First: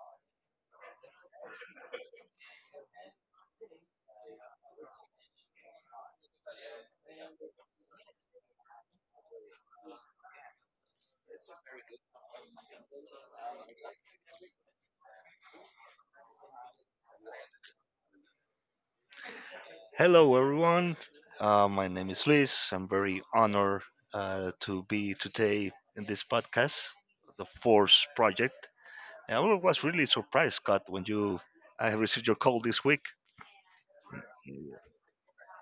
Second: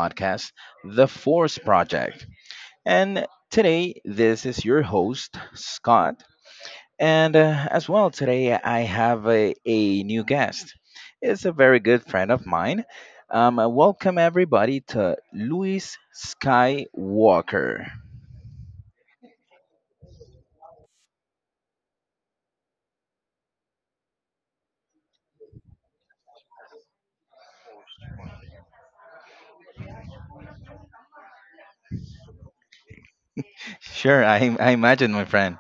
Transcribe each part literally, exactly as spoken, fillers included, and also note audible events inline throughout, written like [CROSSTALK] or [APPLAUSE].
podcast, The Force Project. And today, this is your host, Scott. And uh, as well, today I have a, a new guest. It's a very good friend of mine. Um, uh, welcome, everybody, to Luis Skywalker. Hello, everyone. Uh, my name is Luis. I'm very honored uh, to be today in this podcast, the Force Project. I wa- was really surprised, Scott, when you I received your call this week. Sure, I, I imagine, my friend.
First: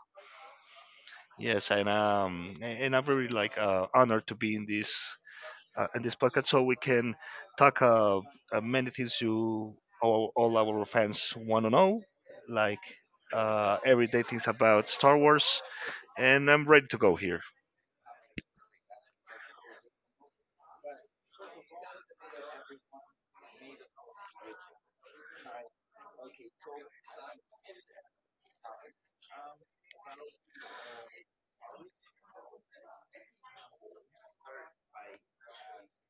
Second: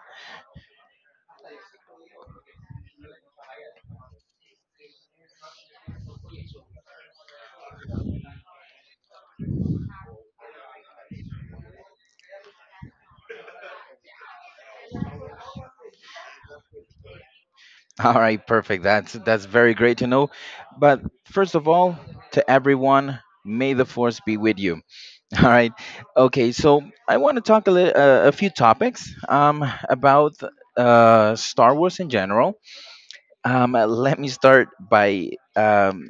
Yes, and um, a- and I'm very like uh, honored to be in this uh, in this podcast, so we can talk uh, uh, many things you all, all our fans want to know, like uh, everyday things about Star Wars. And I'm ready to go here. [LAUGHS] All right, perfect. That's that's very great to know. But first of all, to everyone, may the force be with you. [LAUGHS] All right. Okay, so I want to talk a little, uh, a few topics um about uh Star Wars in general. Um uh, let me start by um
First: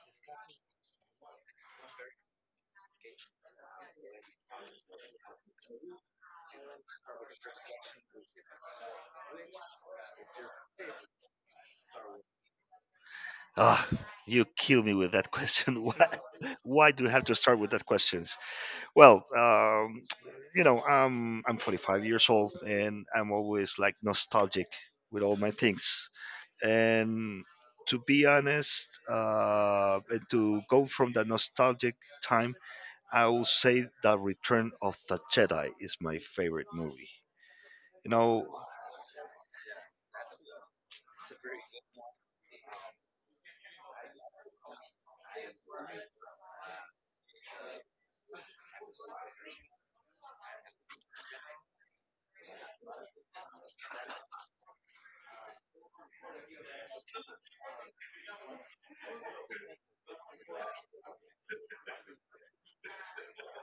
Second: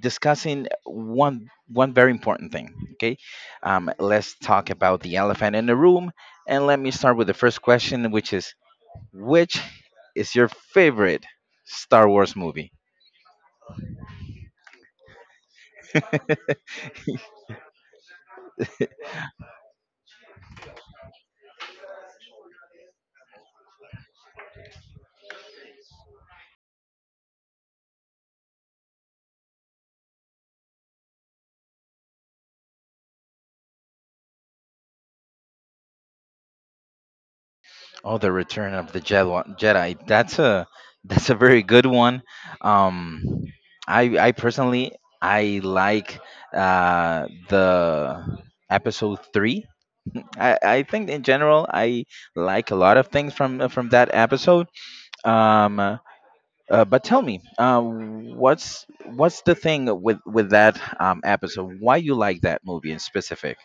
discussing one one very important thing, okay? Um let's talk about the elephant in the room, and let me start with the first question, which is which is your favorite Star Wars movie? Ah, you kill me with that question. [LAUGHS] Why, why do we have to start with that questions? Well, um, you know, um, I'm forty-five years old and I'm always like nostalgic with all my things. And to be honest, uh, and to go from that nostalgic time, I will say that Return of the Jedi is my favorite movie. You Oh, the know, Return of the Jedi. Jedi. That's a that's a very good one. Um, I I personally I like uh, the episode three. I, I think in general I like a lot of things from from that episode. Um, uh, but tell me, uh, what's what's the thing with with that um, episode? Why you like that movie in specific?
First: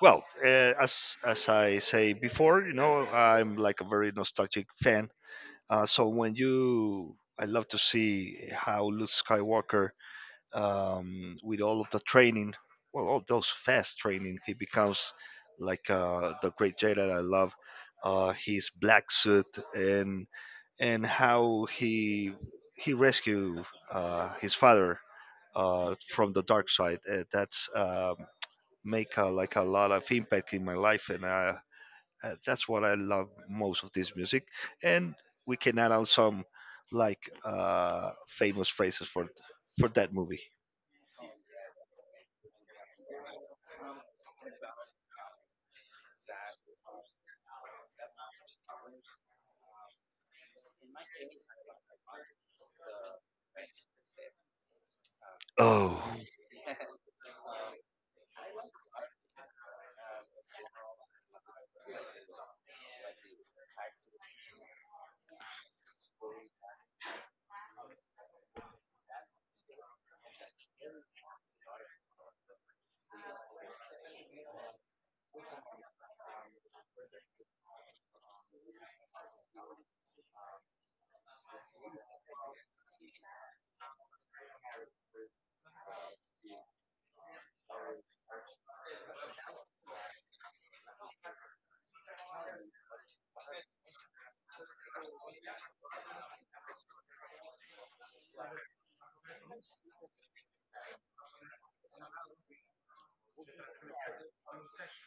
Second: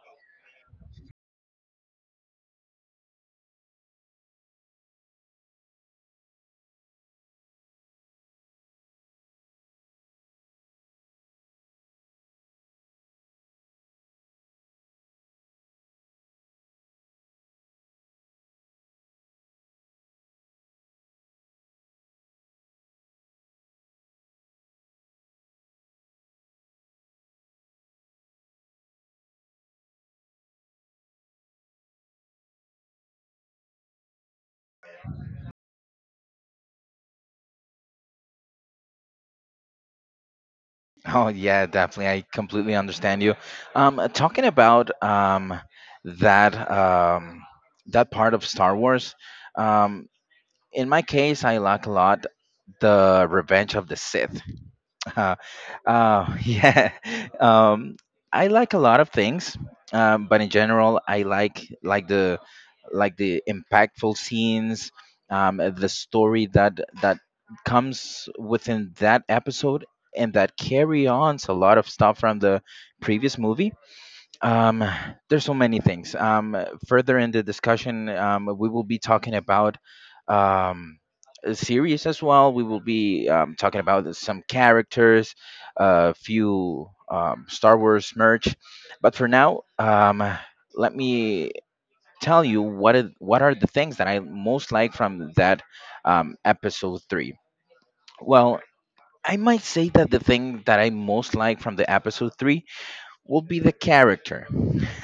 well, uh, as as I say before, you know, I'm like a very nostalgic fan. Uh, so when you, I love to see how Luke Skywalker, um, with all of the training, well, all those fast training, he becomes like uh, the great Jedi that I love. Uh, his black suit and and how he he rescue uh, his father uh, from the dark side. Uh, that's um, Make a, like a lot of impact in my life, and I uh, that's what I love most of this music, and we can add on some like uh, famous phrases for for that movie. Oh yeah, definitely. I completely understand you. Um, uh, talking about um, that um, that part of Star Wars. Um, in my case, I like a lot the Revenge of the Sith. Uh, Oh, uh, [LAUGHS] yeah. Um, I like a lot of things, um, but in general, I like like the like the impactful scenes, um, the story that that comes within that episode and that carry on a lot of stuff from the previous movie. Um, there's so many things. Um, uh, further in the discussion, um, we will be talking about um, a series as well. We will be um, talking about some characters, a few um, Star Wars merch. But for now, um, let me tell you what it, what are the things that I most like from that um, episode three. Well, I might say that the thing that I most like from the episode three will be the character.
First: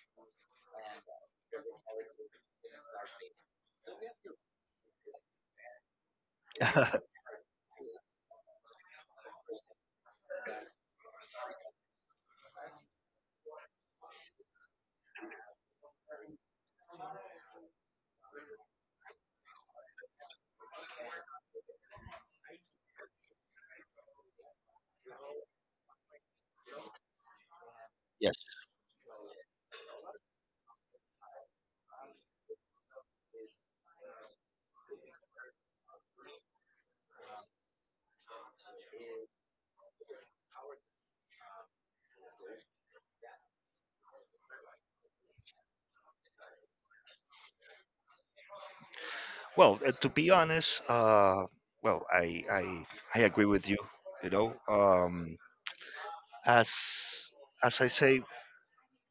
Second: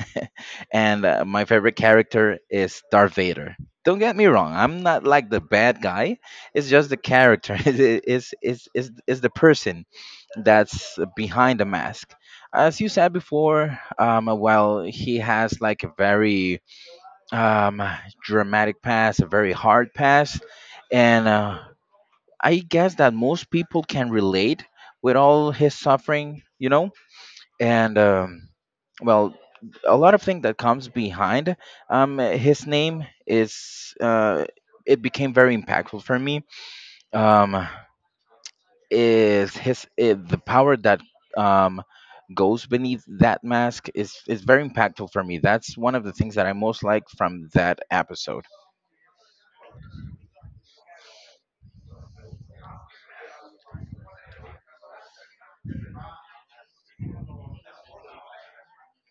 [LAUGHS] and uh, my favorite character is Darth Vader. Don't get me wrong, I'm not like the bad guy. It's just the [LAUGHS] character. [LAUGHS] It's, is is is is the person that's behind the mask. As you said before, um, well, he has like a very um, dramatic pass, a very hard pass. And uh, I guess that most people can relate with all his suffering, you know? And. yes. Um, well, a lot of things that comes behind um his name, is uh it became very impactful for me. um is his I the power that um goes beneath that mask is is very impactful for me. That's one of the things that I most like from that episode. Well, uh, to be honest, uh, well, I, I I agree with you. You know, um, as as I say,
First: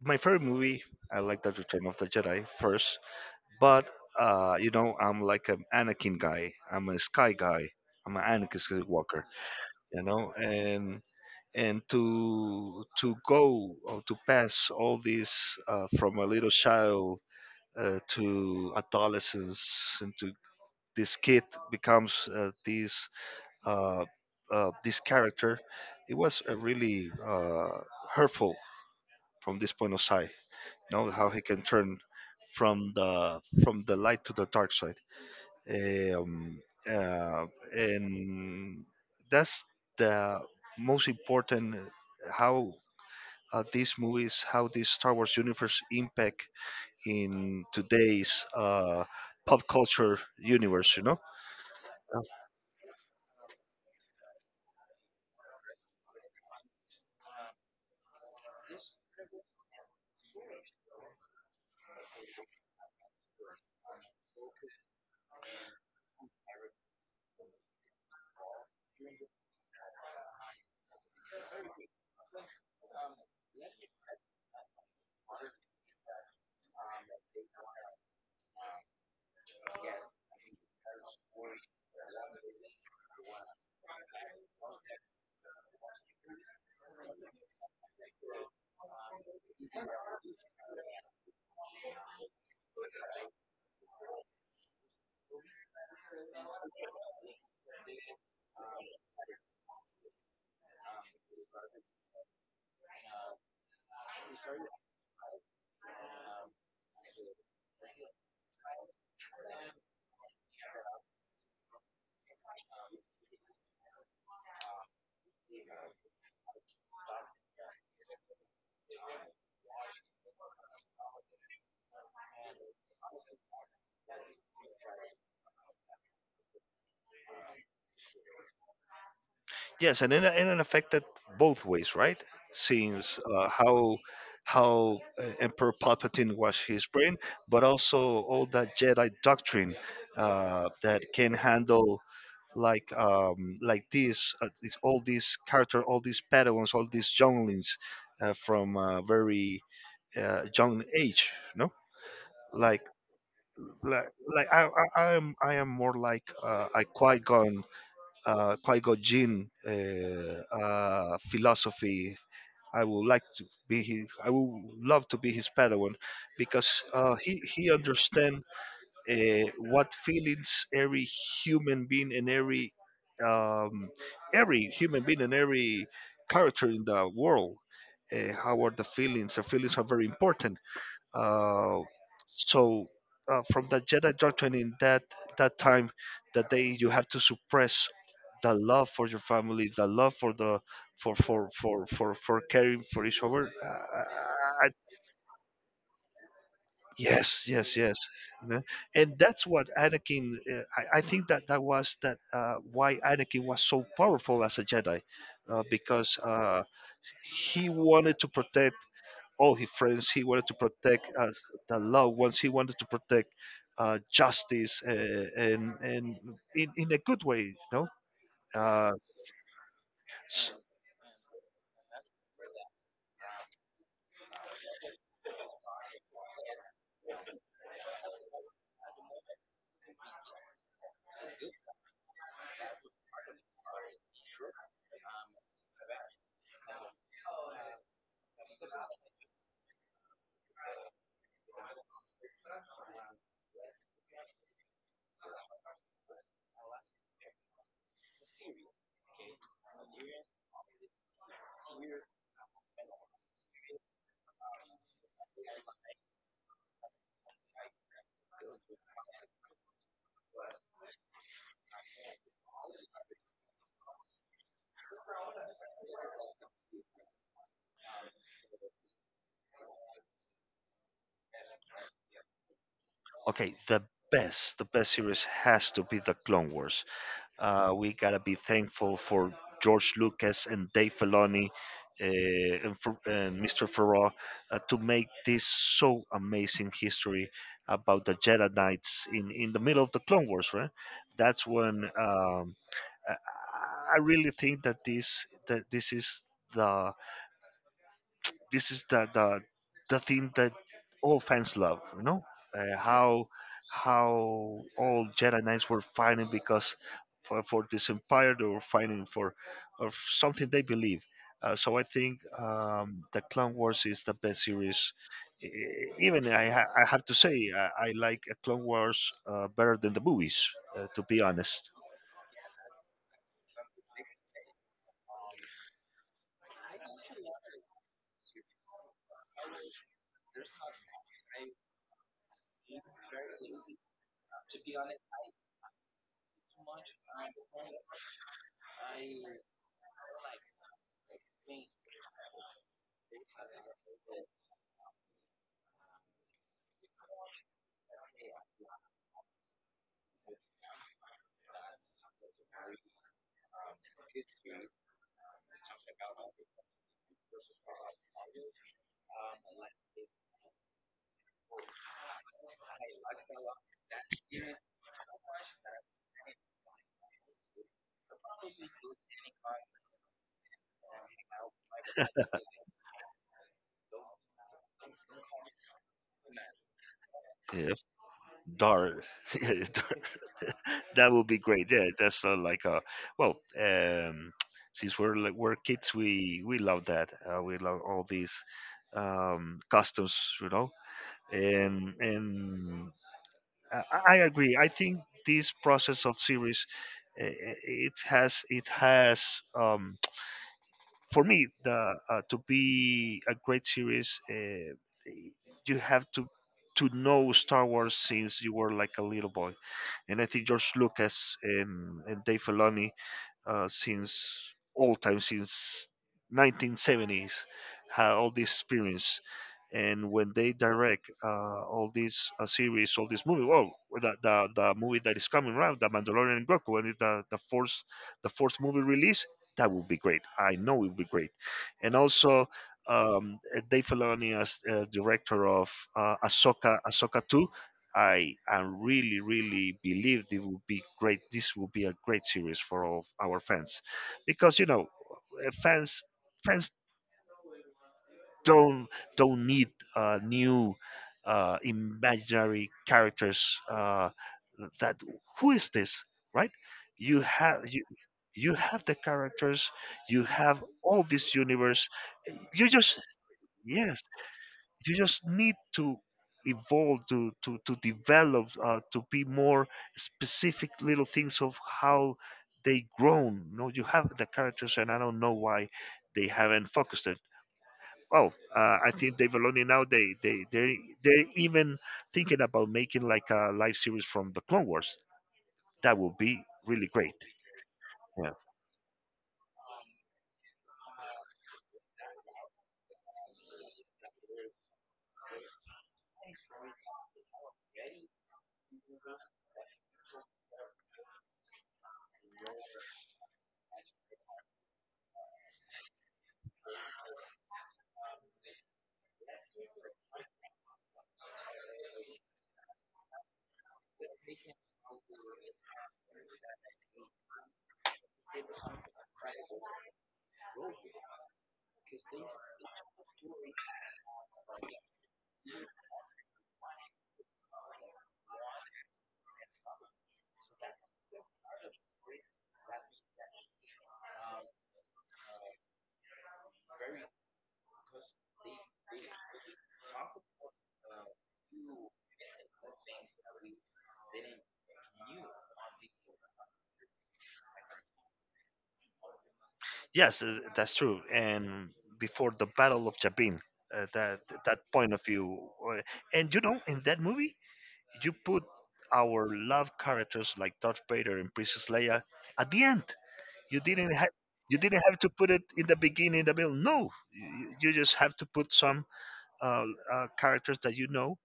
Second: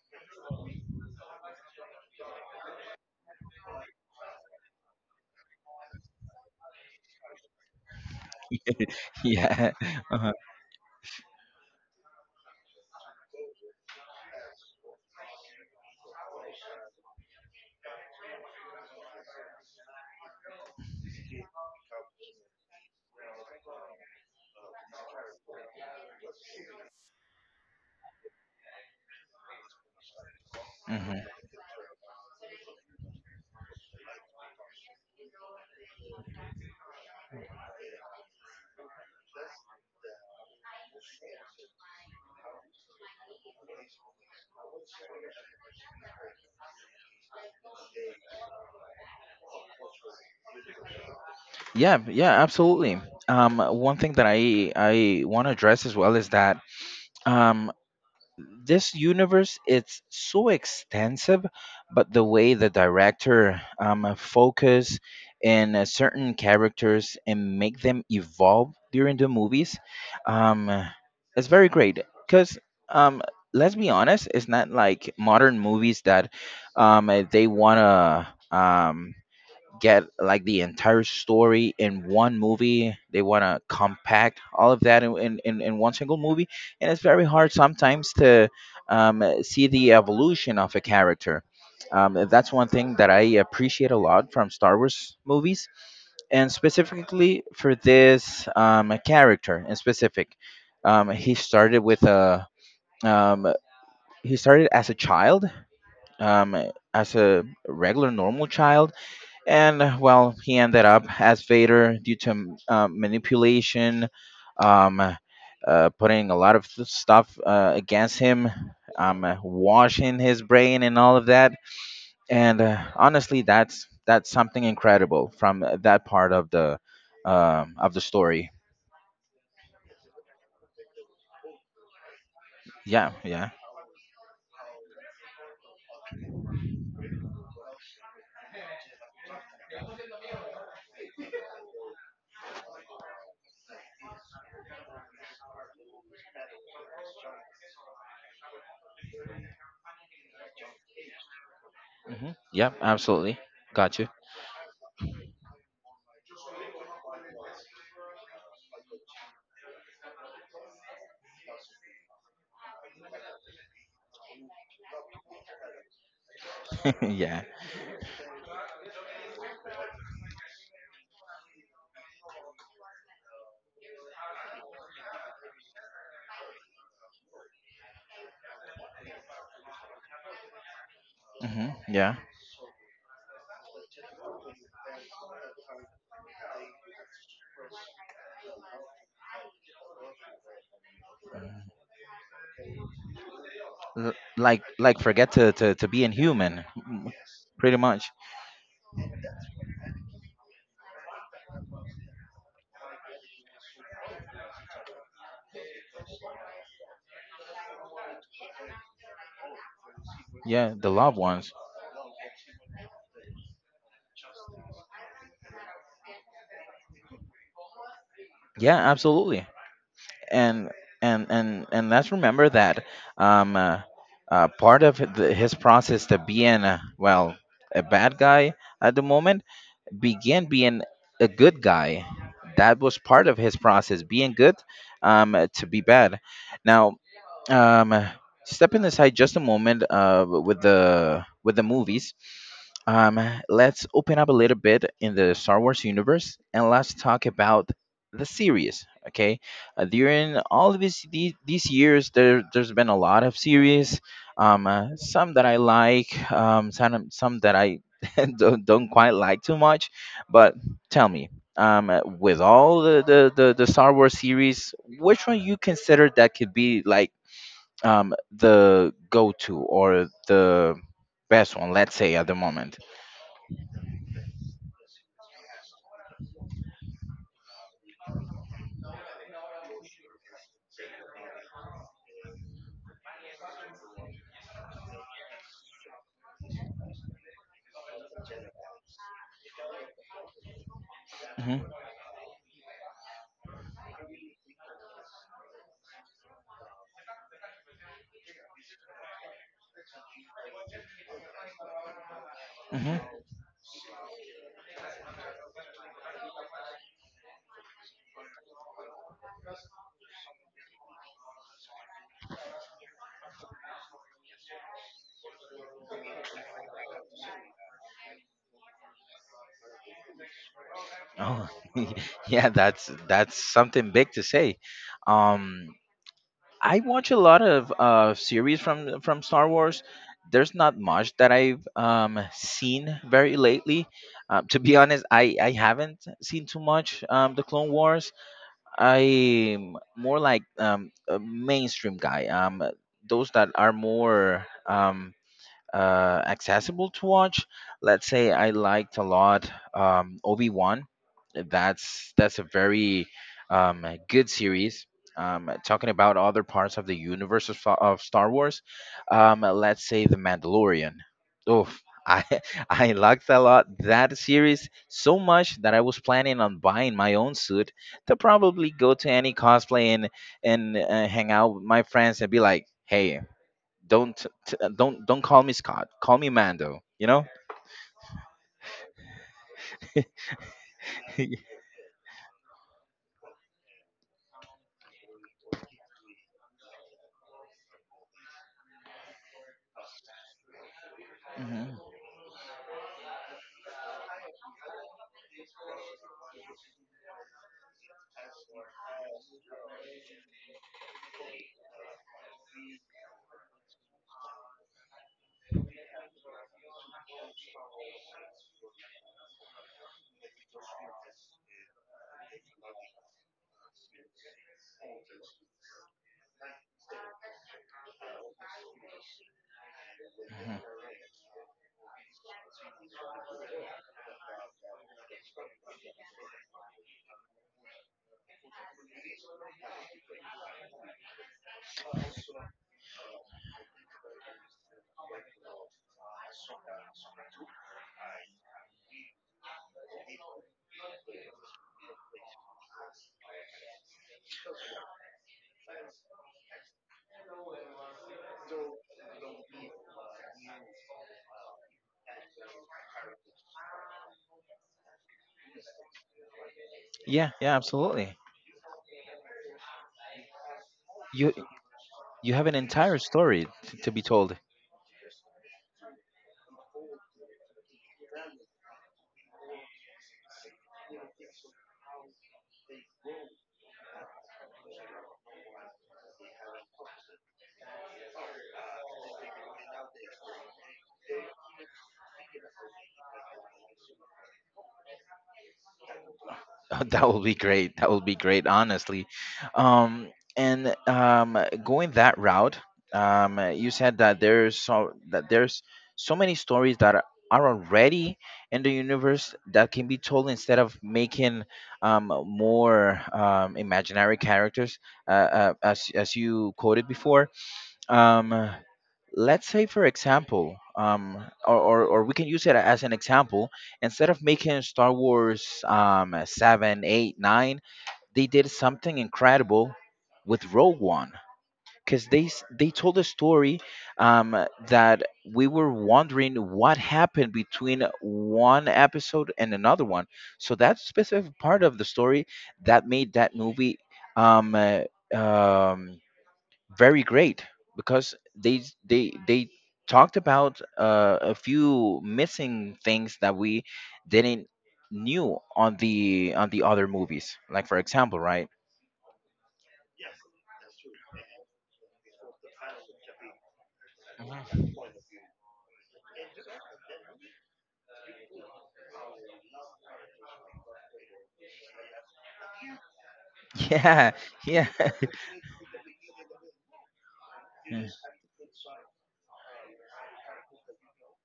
my favorite movie, I like the Return of the Jedi first, but uh, you know, I'm like an Anakin guy. I'm a Sky guy. I'm an Anakin Skywalker. [LAUGHS] Yeah. You Uh-huh. know, and and to to go or to pass all this uh, from a little child uh, to adolescence and to this kid becomes uh, this uh, uh, this character. It was uh, really uh, hurtful from this point of sight. You know how Hmm. he can turn from the from the light to the dark side, um, uh, and that's the most important, how uh, these movies, how this Star Wars universe impact in today's uh, pop culture universe, you know? Yeah, Uh, yeah, absolutely. Um one thing that i i want to address as well is that um this universe, it's so extensive, but the way the director um, focus in uh, certain characters and make them evolve during the movies um, it's very great, because um, let's be honest, it's not like modern movies that um, uh, they want to um get like the entire story in one movie. They want to compact all of that in, in, in in one single movie. And it's very hard sometimes to um, uh, see the evolution of a character. Um, that's one thing that I appreciate a lot from Star Wars movies, and specifically for this um, character in specific. Um, he started with a um, he started as a child, um, as a regular normal child, and uh, well, he ended up as Vader due to m- uh, manipulation, um, uh, putting a lot of th- stuff uh, against him, um, uh, washing his brain and all of that. And uh, honestly, that's that's something incredible from uh, that part of the um, of the story. Yes, and in a- in an effect that both ways, right? Yeah, Since yeah. uh, how how uh, Emperor Palpatine was his brain, but also all that Jedi doctrine uh, that can handle like um, like this, uh, this- all these character, all these Padawans, all these younglings uh, from a very uh, young age, no? Hmm. Yep, like absolutely. Got like, you. like, I, I I am I am more like uh, a Qui Gon uh, Qui Gon Jinn uh, uh, philosophy. I would like to be his, I would love to be his Padawan because [LAUGHS] uh, Yeah. he he understands uh, what feelings every human being and every um, every human being and every character in the world. Uh, how are the feelings? The feelings are very important Hmm. uh, Yeah. so uh, from the Jedi doctrine in that that time that they you have to suppress the love for your family, the love for the for for for for for caring for each other. L- like Uh, like forget to, to to be inhuman, m- Yes, pretty yes, yes. much. You know? And that's what Anakin. Uh, I, I think that that was that uh, why Anakin was so powerful as a Jedi, uh, because uh, he wanted to protect all his friends. He wanted to Yeah, the protect loved uh, ones. the loved ones. He wanted to protect uh, justice uh, and and in, in a good way, you know. Yeah, Uh, absolutely. s- And and and and let's remember that um, uh, uh, part of the, his process to being uh, well, a bad guy at the moment began being a good guy. That was part of his process, being good um, uh, to be bad. Now, um stepping aside just a moment uh with the with the movies, um let's open up a little bit in the Star Wars universe, and let's talk about the series, okay? Uh, during all of these these, these years, there there's been a lot of series. Um uh, some that I like, um some some that I [LAUGHS] don't, don't quite like too much. But tell me, um uh, with all the, the the the Star Wars series, which one you consider that could be like um, the go-to or the best one, let's say at the moment. okay, the best, the best series has to be the Clone Wars. Uh, we gotta be thankful for George Lucas and Dave Filoni uh, and, for, and Mister Farrar uh, to make this so amazing history about the Jedi Knights in, in the middle of the Clone Wars, right? That's Hmm. when um, I I really think that this that this is the this is the the the thing that all fans love. You know uh, Hmm. how how all Jedi Knights were fighting because for, for this empire they were fighting for of something they believe. Uh, so I think um, the Clone Wars is the best series. E- e- Even I, ha- I have to say I, I like uh, Clone Wars uh, better than the movies. Uh, to be Oh, honest, [LAUGHS] yeah, that's that's something big to say. Um, I watch a lot of uh, series from from Star Wars. There's not much that I've um, seen very lately. Uh, to be honest, I, I haven't seen too much um, the Clone Wars. I'm more like um, a mainstream guy. Um, those that are more um, uh, accessible to watch. Let's say I liked a lot um, Obi Wan. That's that's a very um, a good series. Um, talking about other parts of the universe of, Fa- of Star Wars, um, let's say The Mandalorian. Oof, I [LAUGHS] I liked a lot that series so much that I was planning on buying my own suit to probably go to any cosplay and and uh, hang out with my friends and be like, hey, don't t- t- uh, don't don't call me Scott. Call me Mando. You know? [LAUGHS] yeah. Dark, [LAUGHS] that would be great. Yeah, that's uh, like a well. Um, since we're like we're kids, we we love that. Uh, we love all these um, customs, you know. Mhm. And and I, I agree. I think this process of series eh, eh, it has it has um, for me the uh, to be a great series. Uh, you have to to know Star Wars since you were like a little boy, and I think George Lucas and, and Dave Filoni, uh, since all time, since nineteen seventies, had all this experience. And when they direct uh, all these uh, series, all this movie, well, the, the, the movie that is coming around, The Mandalorian and Grogu, when it, the, the, fourth, the fourth movie release, that would be great. I know it would be great. And also, um, Dave Filoni as uh, director of uh, Ahsoka, Ahsoka two, I am really, really believe it will be great. This will be a great series for all our fans, because you know, uh, fans fans don't don't need uh, new uh, imaginary characters. Uh, that who is this, right? You Yeah, yeah, have you absolutely. you have the characters, you have all You this universe. you eh, have an You entire just story t- to be yes, told. you just need to evolve to to to develop uh, to be more specific little things of how they grown. You know, you have the characters, and I don't know why they haven't focused it. Well, uh, I think they've already, now they they they they're even thinking about making like a live series from the Clone Wars. That would be [LAUGHS] really That great. will be great. That will be Yeah. great, honestly. Um, and um, going that route, um, you said that there's so that there's so many stories that are are already in the universe that can be told, instead of making um, more um, imaginary characters, uh, uh, as as you quoted before. um, let's say for example, um, or, or, or we can use it as an example, instead of making Star Wars um, seven eight, nine, they did something incredible with rogue one because they, s- they told a story um, that we were wondering what happened between one episode and another one. So that specific part of the story that made that movie um, uh, um, very great, because they they they talked about uh, a few missing things that we didn't knew on the on the other movies, like for example, right? Yes, uh, that's true. And before the battle of Jabin, uh, that that Mhm. point of view, uh, and you know, in that movie you put our love characters like Darth Vader and Princess Leia at the end. You didn't have Yeah, you yeah. didn't have [LAUGHS] to put it in the beginning, in the middle. No, you, you Mm, just have to put some uh, uh, characters that you know.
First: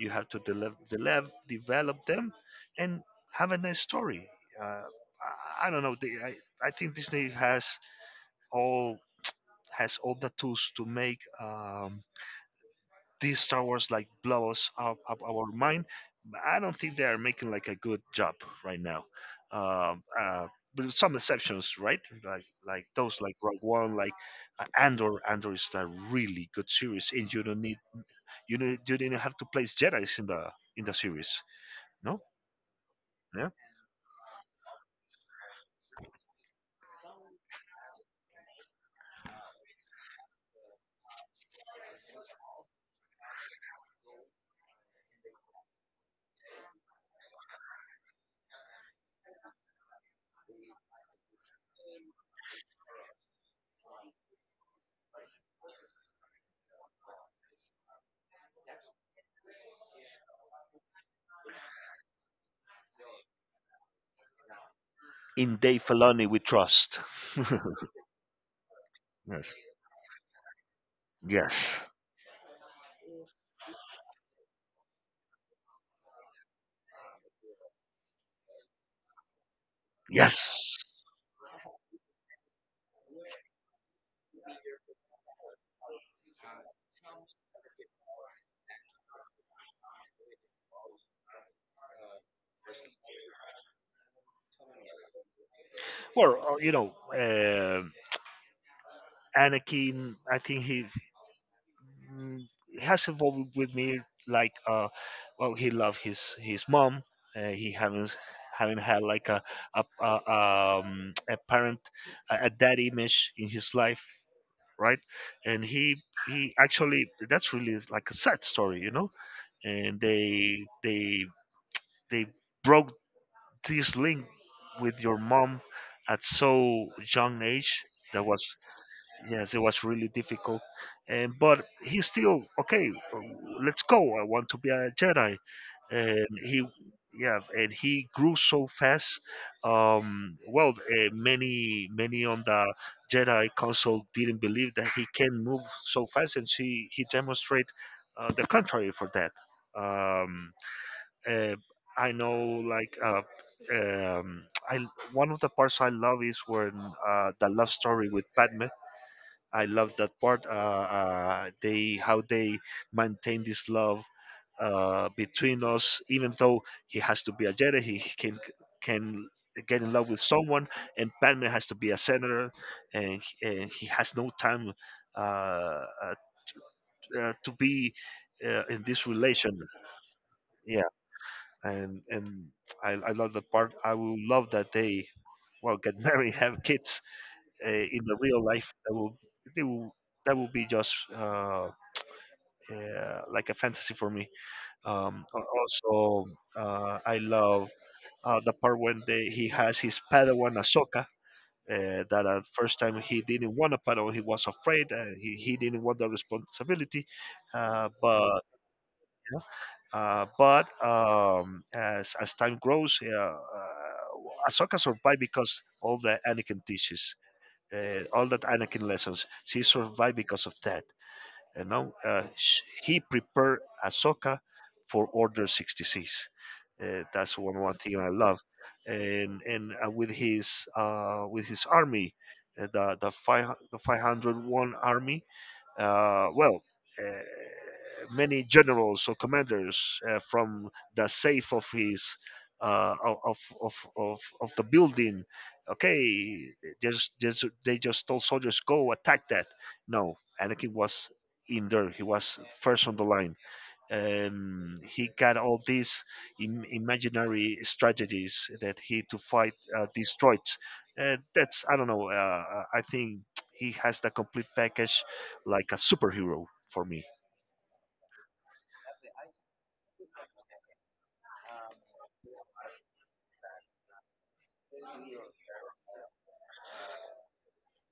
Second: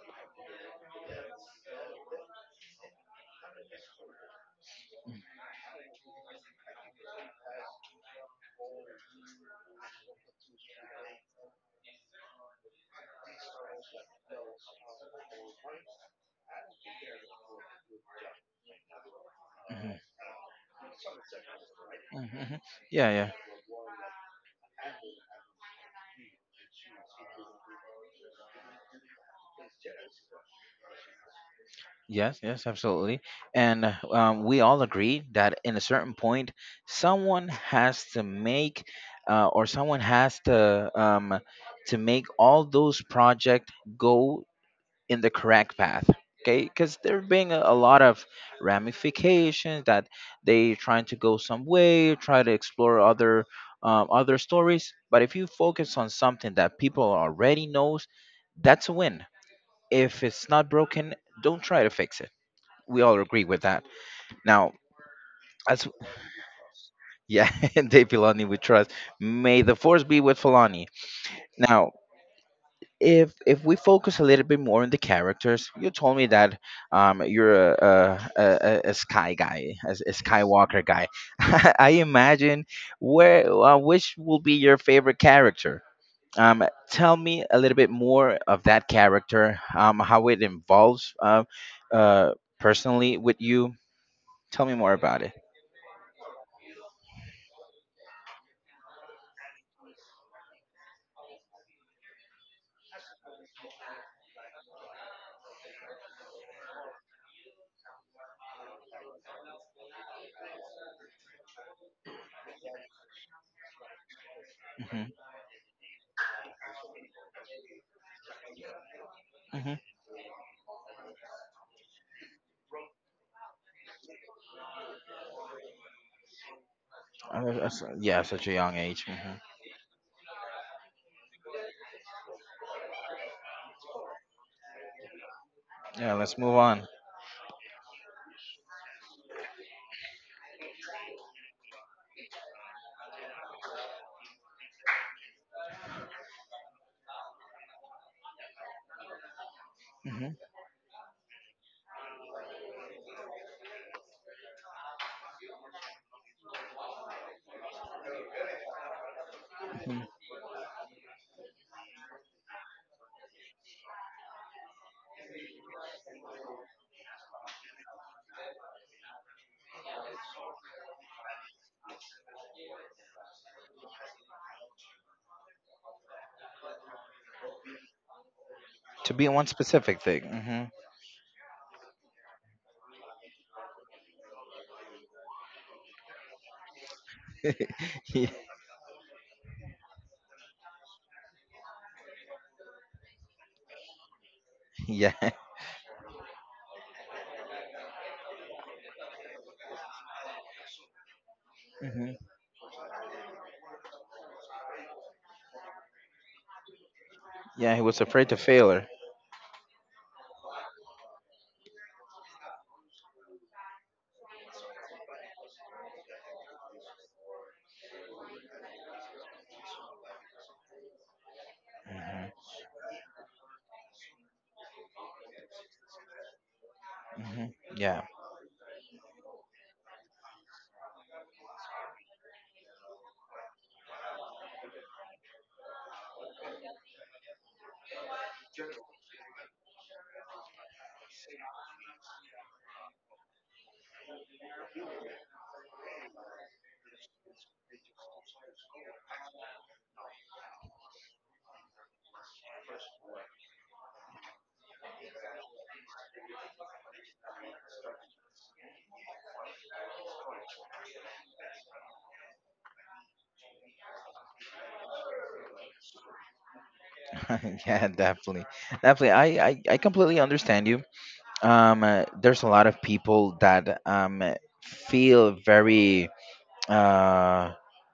You have to develop, develop, develop them, and have a nice story. Uh, I I don't know. They, I, I think Disney has all has all the tools to make um, these Star Wars like blow us out of our mind. But I don't think they are making like a good job right now. mhm, Um, uh, but some exceptions, right? mm, Like mhm. like Yeah, those, yeah. like Rogue One, like uh, Andor. Andor is a really good series, and you don't need, you know, you didn't have to place Jedi's in the in the series. No, Yes, yes, absolutely. yeah. And uh, um, we all agree that in a certain point someone has to make, uh, or someone has to um, to make all those project go in the correct path, okay, because there being a, a lot of ramifications that they trying to go some way, try to explore other um, other stories. But if you focus on something that people already knows, that's a win. If it's not broken, don't try to fix it. We all agree with that. Now, In Dave as Filoni, we trust. yeah, [LAUGHS] [LAUGHS] Dave Filoni, we trust. Yes, May the force be with Filoni. yes, Now, if if we focus a little bit more on the characters, you told me that um, you're a, a, a, a a sky guy, a, a yes. Skywalker guy. [LAUGHS] I imagine where uh, which will be your favorite character. Um, Tell me a little bit more of that character, um, how it involves uh, uh, personally with you. Tell me more about it. Well, uh, you know, um Anakin. I think he mm, it has evolved with me like uh well, he loved his his mom. Uh, he haven't haven't had like a a, a um a parent, a, a dad image in his life, right? Hmm. And he he actually, that's really is like a sad story, you know. Hmm. And they they they broke this link with your mom at so young age. Yeah, That was such a young age. Hmm. Yes, it was really difficult, and but he still okay. Uh, let's go. I want to be a Jedi, Yeah, and let's move he, on. yeah, and he grew so fast. Um, well, uh, many many on the Jedi Council didn't believe that he can move so fast, and he he demonstrate uh, the contrary for that. Hmm. Um, uh, I know, like. Uh, um, I one of the parts I love is when uh, the love story with Padme. I love Hmm. that part. Uh, uh, they How they maintain this love uh, between us, even though he has to be a Jedi, he he can can get in love with someone, and Padme has to be a senator, and and he has no time uh, uh, uh, to be uh, in this To be one relation. specific thing. Yeah, and and I, I love that part. I will love that they well get [LAUGHS] married, have kids uh, in the Hmm. real [LAUGHS] life. That will they will that will be just uh, uh, like a fantasy for me. Yeah. Um, [LAUGHS] al- also, uh, I love uh, the part when they, he has his Padawan Ahsoka. Uh, hmm. that at first time he didn't want a Padawan, he was afraid, and he, he didn't want the responsibility. Yeah, he Uh, was afraid to but fail her. uh, but um, as as time grows, uh, uh, Ahsoka survived because all the Anakin teaches, uh, all that Anakin lessons. She survived because of that. You know, Hmm. uh, sh- he prepared Ahsoka for Order sixty-six. Uh, that's Hmm. one one thing Yeah. I love, and and uh, with his uh, with his army, uh, the the five the five hundred one army, uh, well, uh, many generals or commanders uh, from the safe of his uh, of, of, of, of of the building. Okay, just, just they just told soldiers go attack that. No, Anakin was in there. He was first on the line, um, he got all these Im- imaginary strategies that he to fight uh, these droids. Uh, that's, I don't know. Uh, I think he has the complete package, like a superhero for me. [LAUGHS] Yeah, definitely. Definitely. I, I, I completely understand you. Um, uh, there's a lot of people that um feel very uh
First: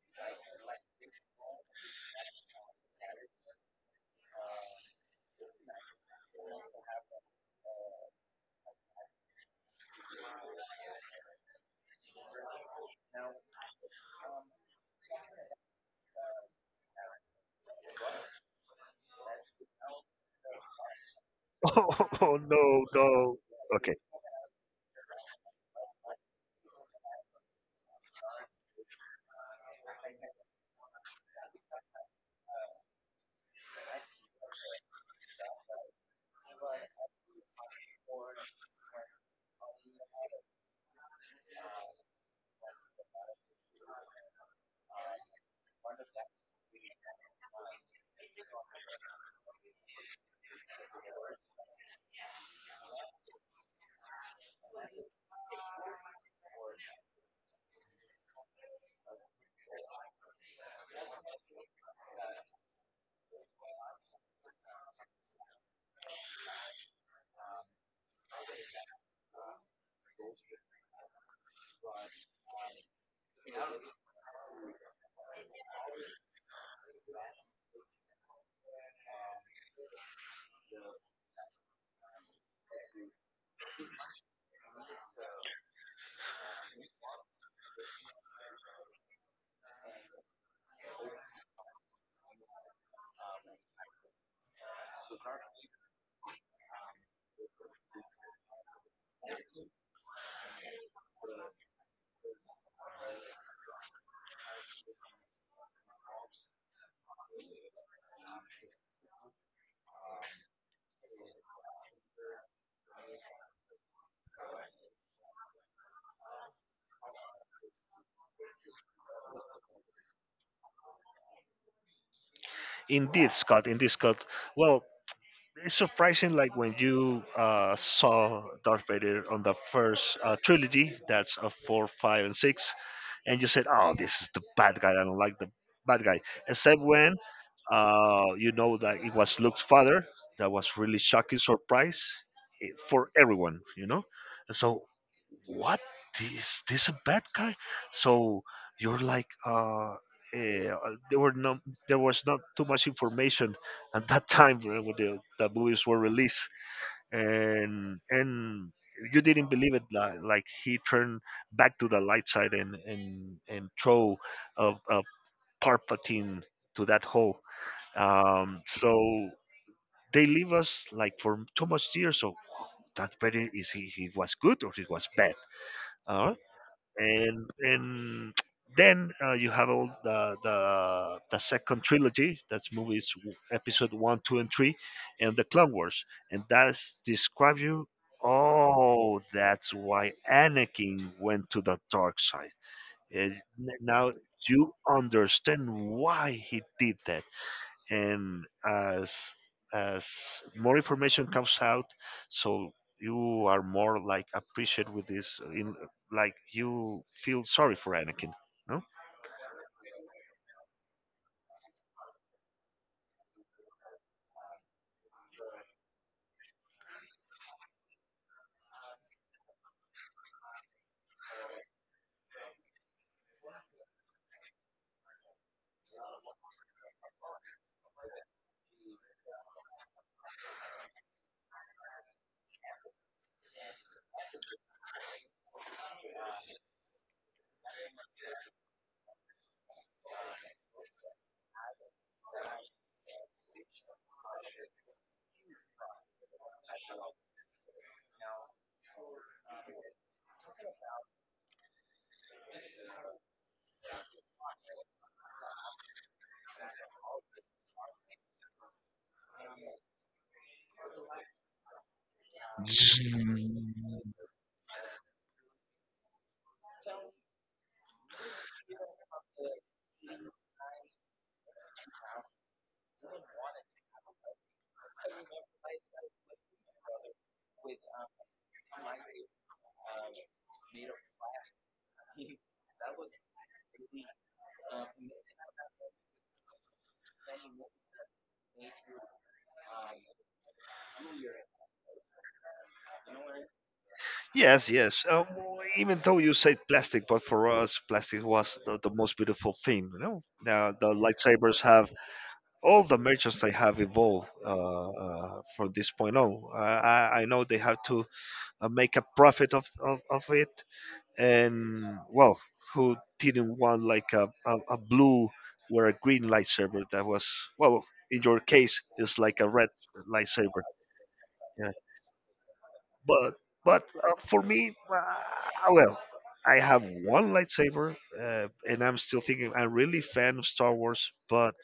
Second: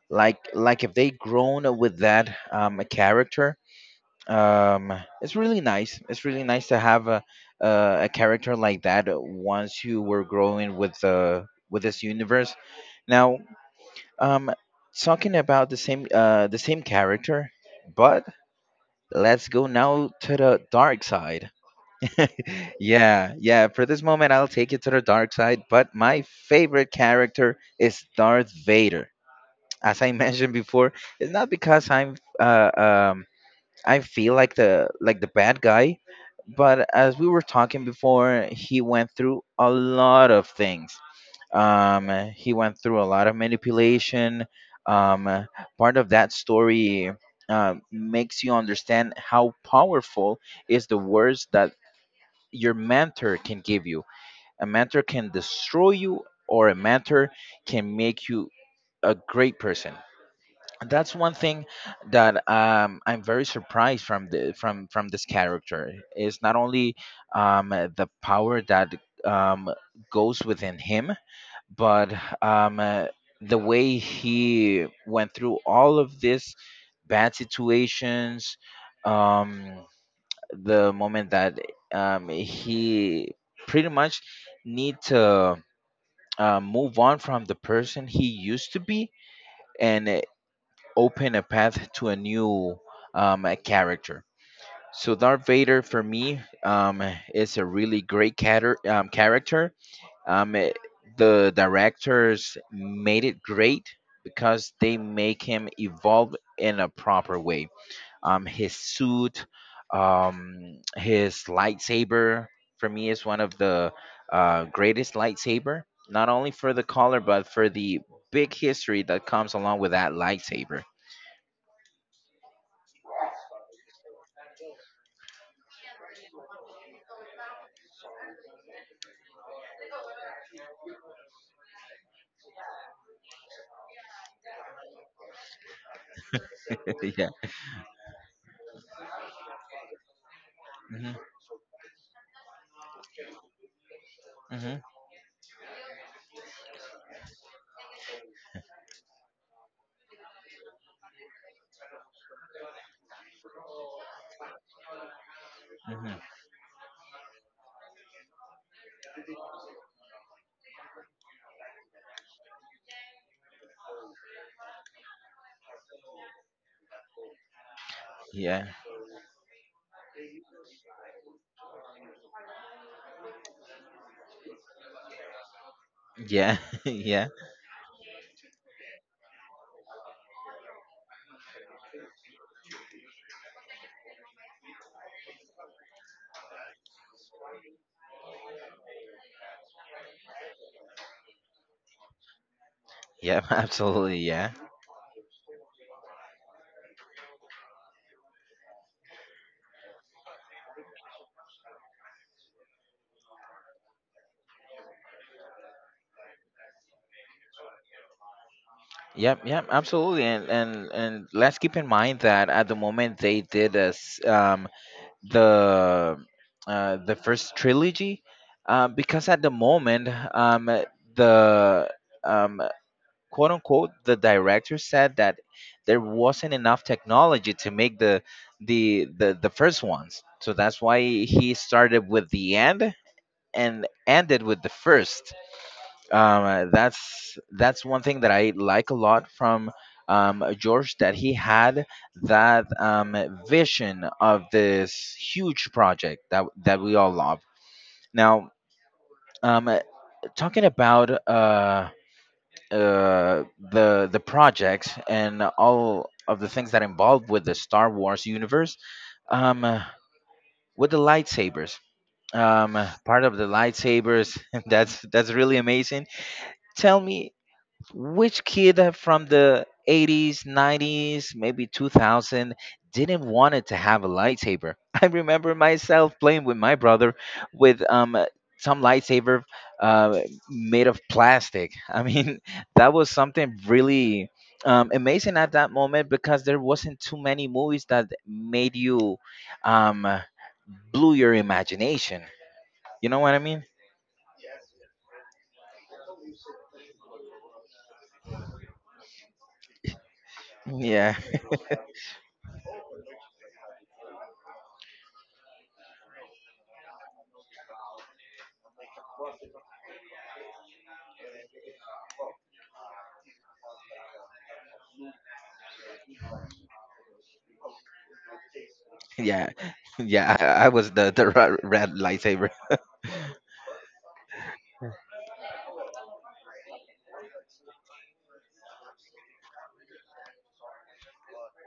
like like if they grown up with that um a character. Um, it's really nice. It's really nice to have a a, a character like that once you were growing with the with this universe. Now, Um, talking about the same uh the same character, but let's go now to the dark side. [LAUGHS] [LAUGHS] Oh, no, Yeah, no. yeah. For Okay, this moment, I'll take it to the dark side. But my favorite character is Darth Vader. As I [LAUGHS] mentioned before, it's not because I'm uh um I feel like the like the bad guy, but as we were talking before, he went through a lot of things. Um, he went through a lot of manipulation. Um, part of that story uh, makes you understand how powerful is the words that your mentor can give you. A mentor can destroy you, or a mentor can make you a great person. That's one thing that um, I'm very surprised from the from from this character is not only um, uh, the power that um, goes within him, but um, uh, the way he went through all of this bad situations. Um, the moment that um, he pretty much need to uh, move on from the person he used to be, and uh, open a path to a new um, a character. So Darth Vader for me, um, is a really great cater- um, character. Um, eh, the directors made it great because they make him evolve in a proper way. Um, his suit, um, his lightsaber for me is one of the uh, greatest lightsaber. Not only for the color, but for the big history that comes along with that lightsaber. indeed, Scott. Indeed, Scott. Well, it's surprising. Like when you uh, saw Darth Vader on the first uh, trilogy, that's a four, five, and six, and you said, "Oh, this is the bad guy. I don't like the bad guy." Except when [LAUGHS] uh, you know that it was Luke's father. That was really Hmm. shocking surprise, eh, for everyone, you know. And Hmm. so, what, is this a bad guy? So you're like, uh, eh, uh, there were no, there was not too much information at that time, eh, when the, the movies were Hmm. released, and and you didn't believe it, li- like he turned back to the light side, and and and throw a, a Palpatine to that hole. um Yeah, so they leave us like for too much years, so that better is, he, he was good or he was bad. uh, yeah, [LAUGHS] yeah. and and then uh, you have all the, the the second trilogy, that's movies w- episode one two and three and the Clone Wars, and that's describe you, oh, that's why Anakin went to the dark side. And Yep, n- now absolutely, yeah, you understand why he did that, and as as more information comes out, so you are more like appreciated with this in, like you feel sorry for Anakin, no. yep, yep, absolutely, and and and let's keep in mind that at the moment they did as um the uh the first trilogy, uh, because at the moment um the um quote unquote the director said that there wasn't enough technology to make the the the the first ones, so that's why he started with the end and ended with the first. Um, uh, that's that's one thing that I like a lot from, um, George, that he had that, um, vision of this huge project that that we all love. Now, um, uh, talking about, uh, uh, the the project and all of the things that involved with the Star Wars universe, um, uh, with the lightsabers. Um, uh, Zzzz. part of the lightsabers. [LAUGHS] that's that's really amazing. Tell me, which kid from the eighties, nineties, maybe two thousand didn't want it to have a lightsaber? [LAUGHS] I remember myself playing with my brother with, um uh, some lightsaber, uh, made of plastic. I mean, [LAUGHS] that was something really, um, amazing at that moment, because there wasn't too many movies that made you, um, uh, blew your imagination. You know what I mean? Yes, yes. Um, even though you said plastic, but for us, plastic was the, the most beautiful thing. You know, now the Yeah, lightsabers have all the merchants they have evolved, uh, uh, from this point on. Uh, I, I know they have to uh, make a profit of, of, of it, and well, who didn't want like a, a, a blue or a green lightsaber, that was, well, in your case, it's [LAUGHS] like a yeah, red yeah. lightsaber. I, I was the the ra- Yeah, red lightsaber. but but uh, for me, uh, well, I have one lightsaber, uh, and I'm still thinking I'm really fan of Star Wars. But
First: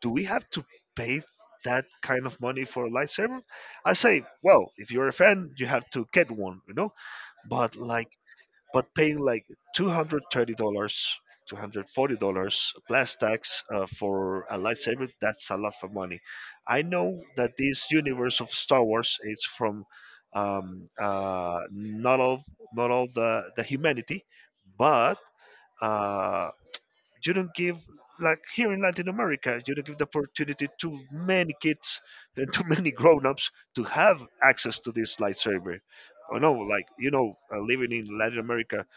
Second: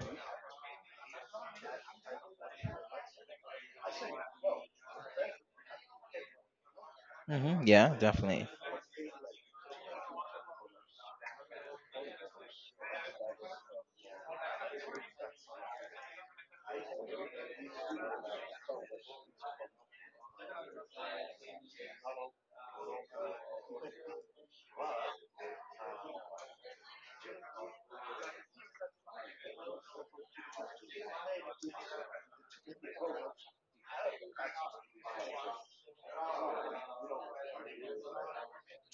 do we have to pay that kind of money for a lightsaber? I say, well, if you're a fan, you have to get one, you know. Hmm. But Yeah, like, definitely. but paying like two hundred thirty dollars, two hundred forty dollars plus tax uh, for a lightsaber, that's a lot of money. I know that this universe of Star Wars is from, um, uh, not all not all the, the humanity, but uh, you don't give, like here in Latin America, you don't give the opportunity to many kids and to many grown-ups to have access to this lightsaber. I know, like you know, uh, living in Latin America uh,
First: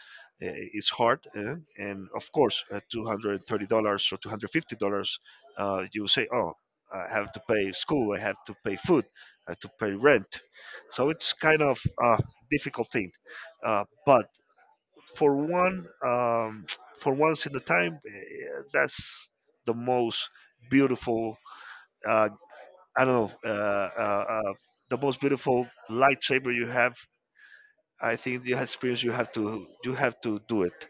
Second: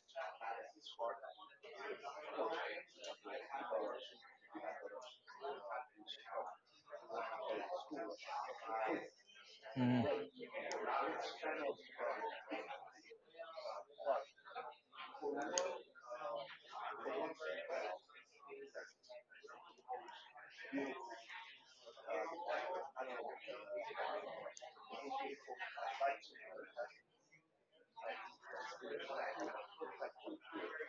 is hard, uh, and of course, uh, two hundred thirty dollars or two hundred fifty dollars, uh, you say, oh, I have to pay school, I have to pay food, I have to pay Mm. rent, so it's kind of a difficult thing. Uh, but for one um, for once in a time, eh, that's the most beautiful, uh, I don't know, uh, uh, uh, the most beautiful lightsaber you have. I think the experience, you have to you have to do it.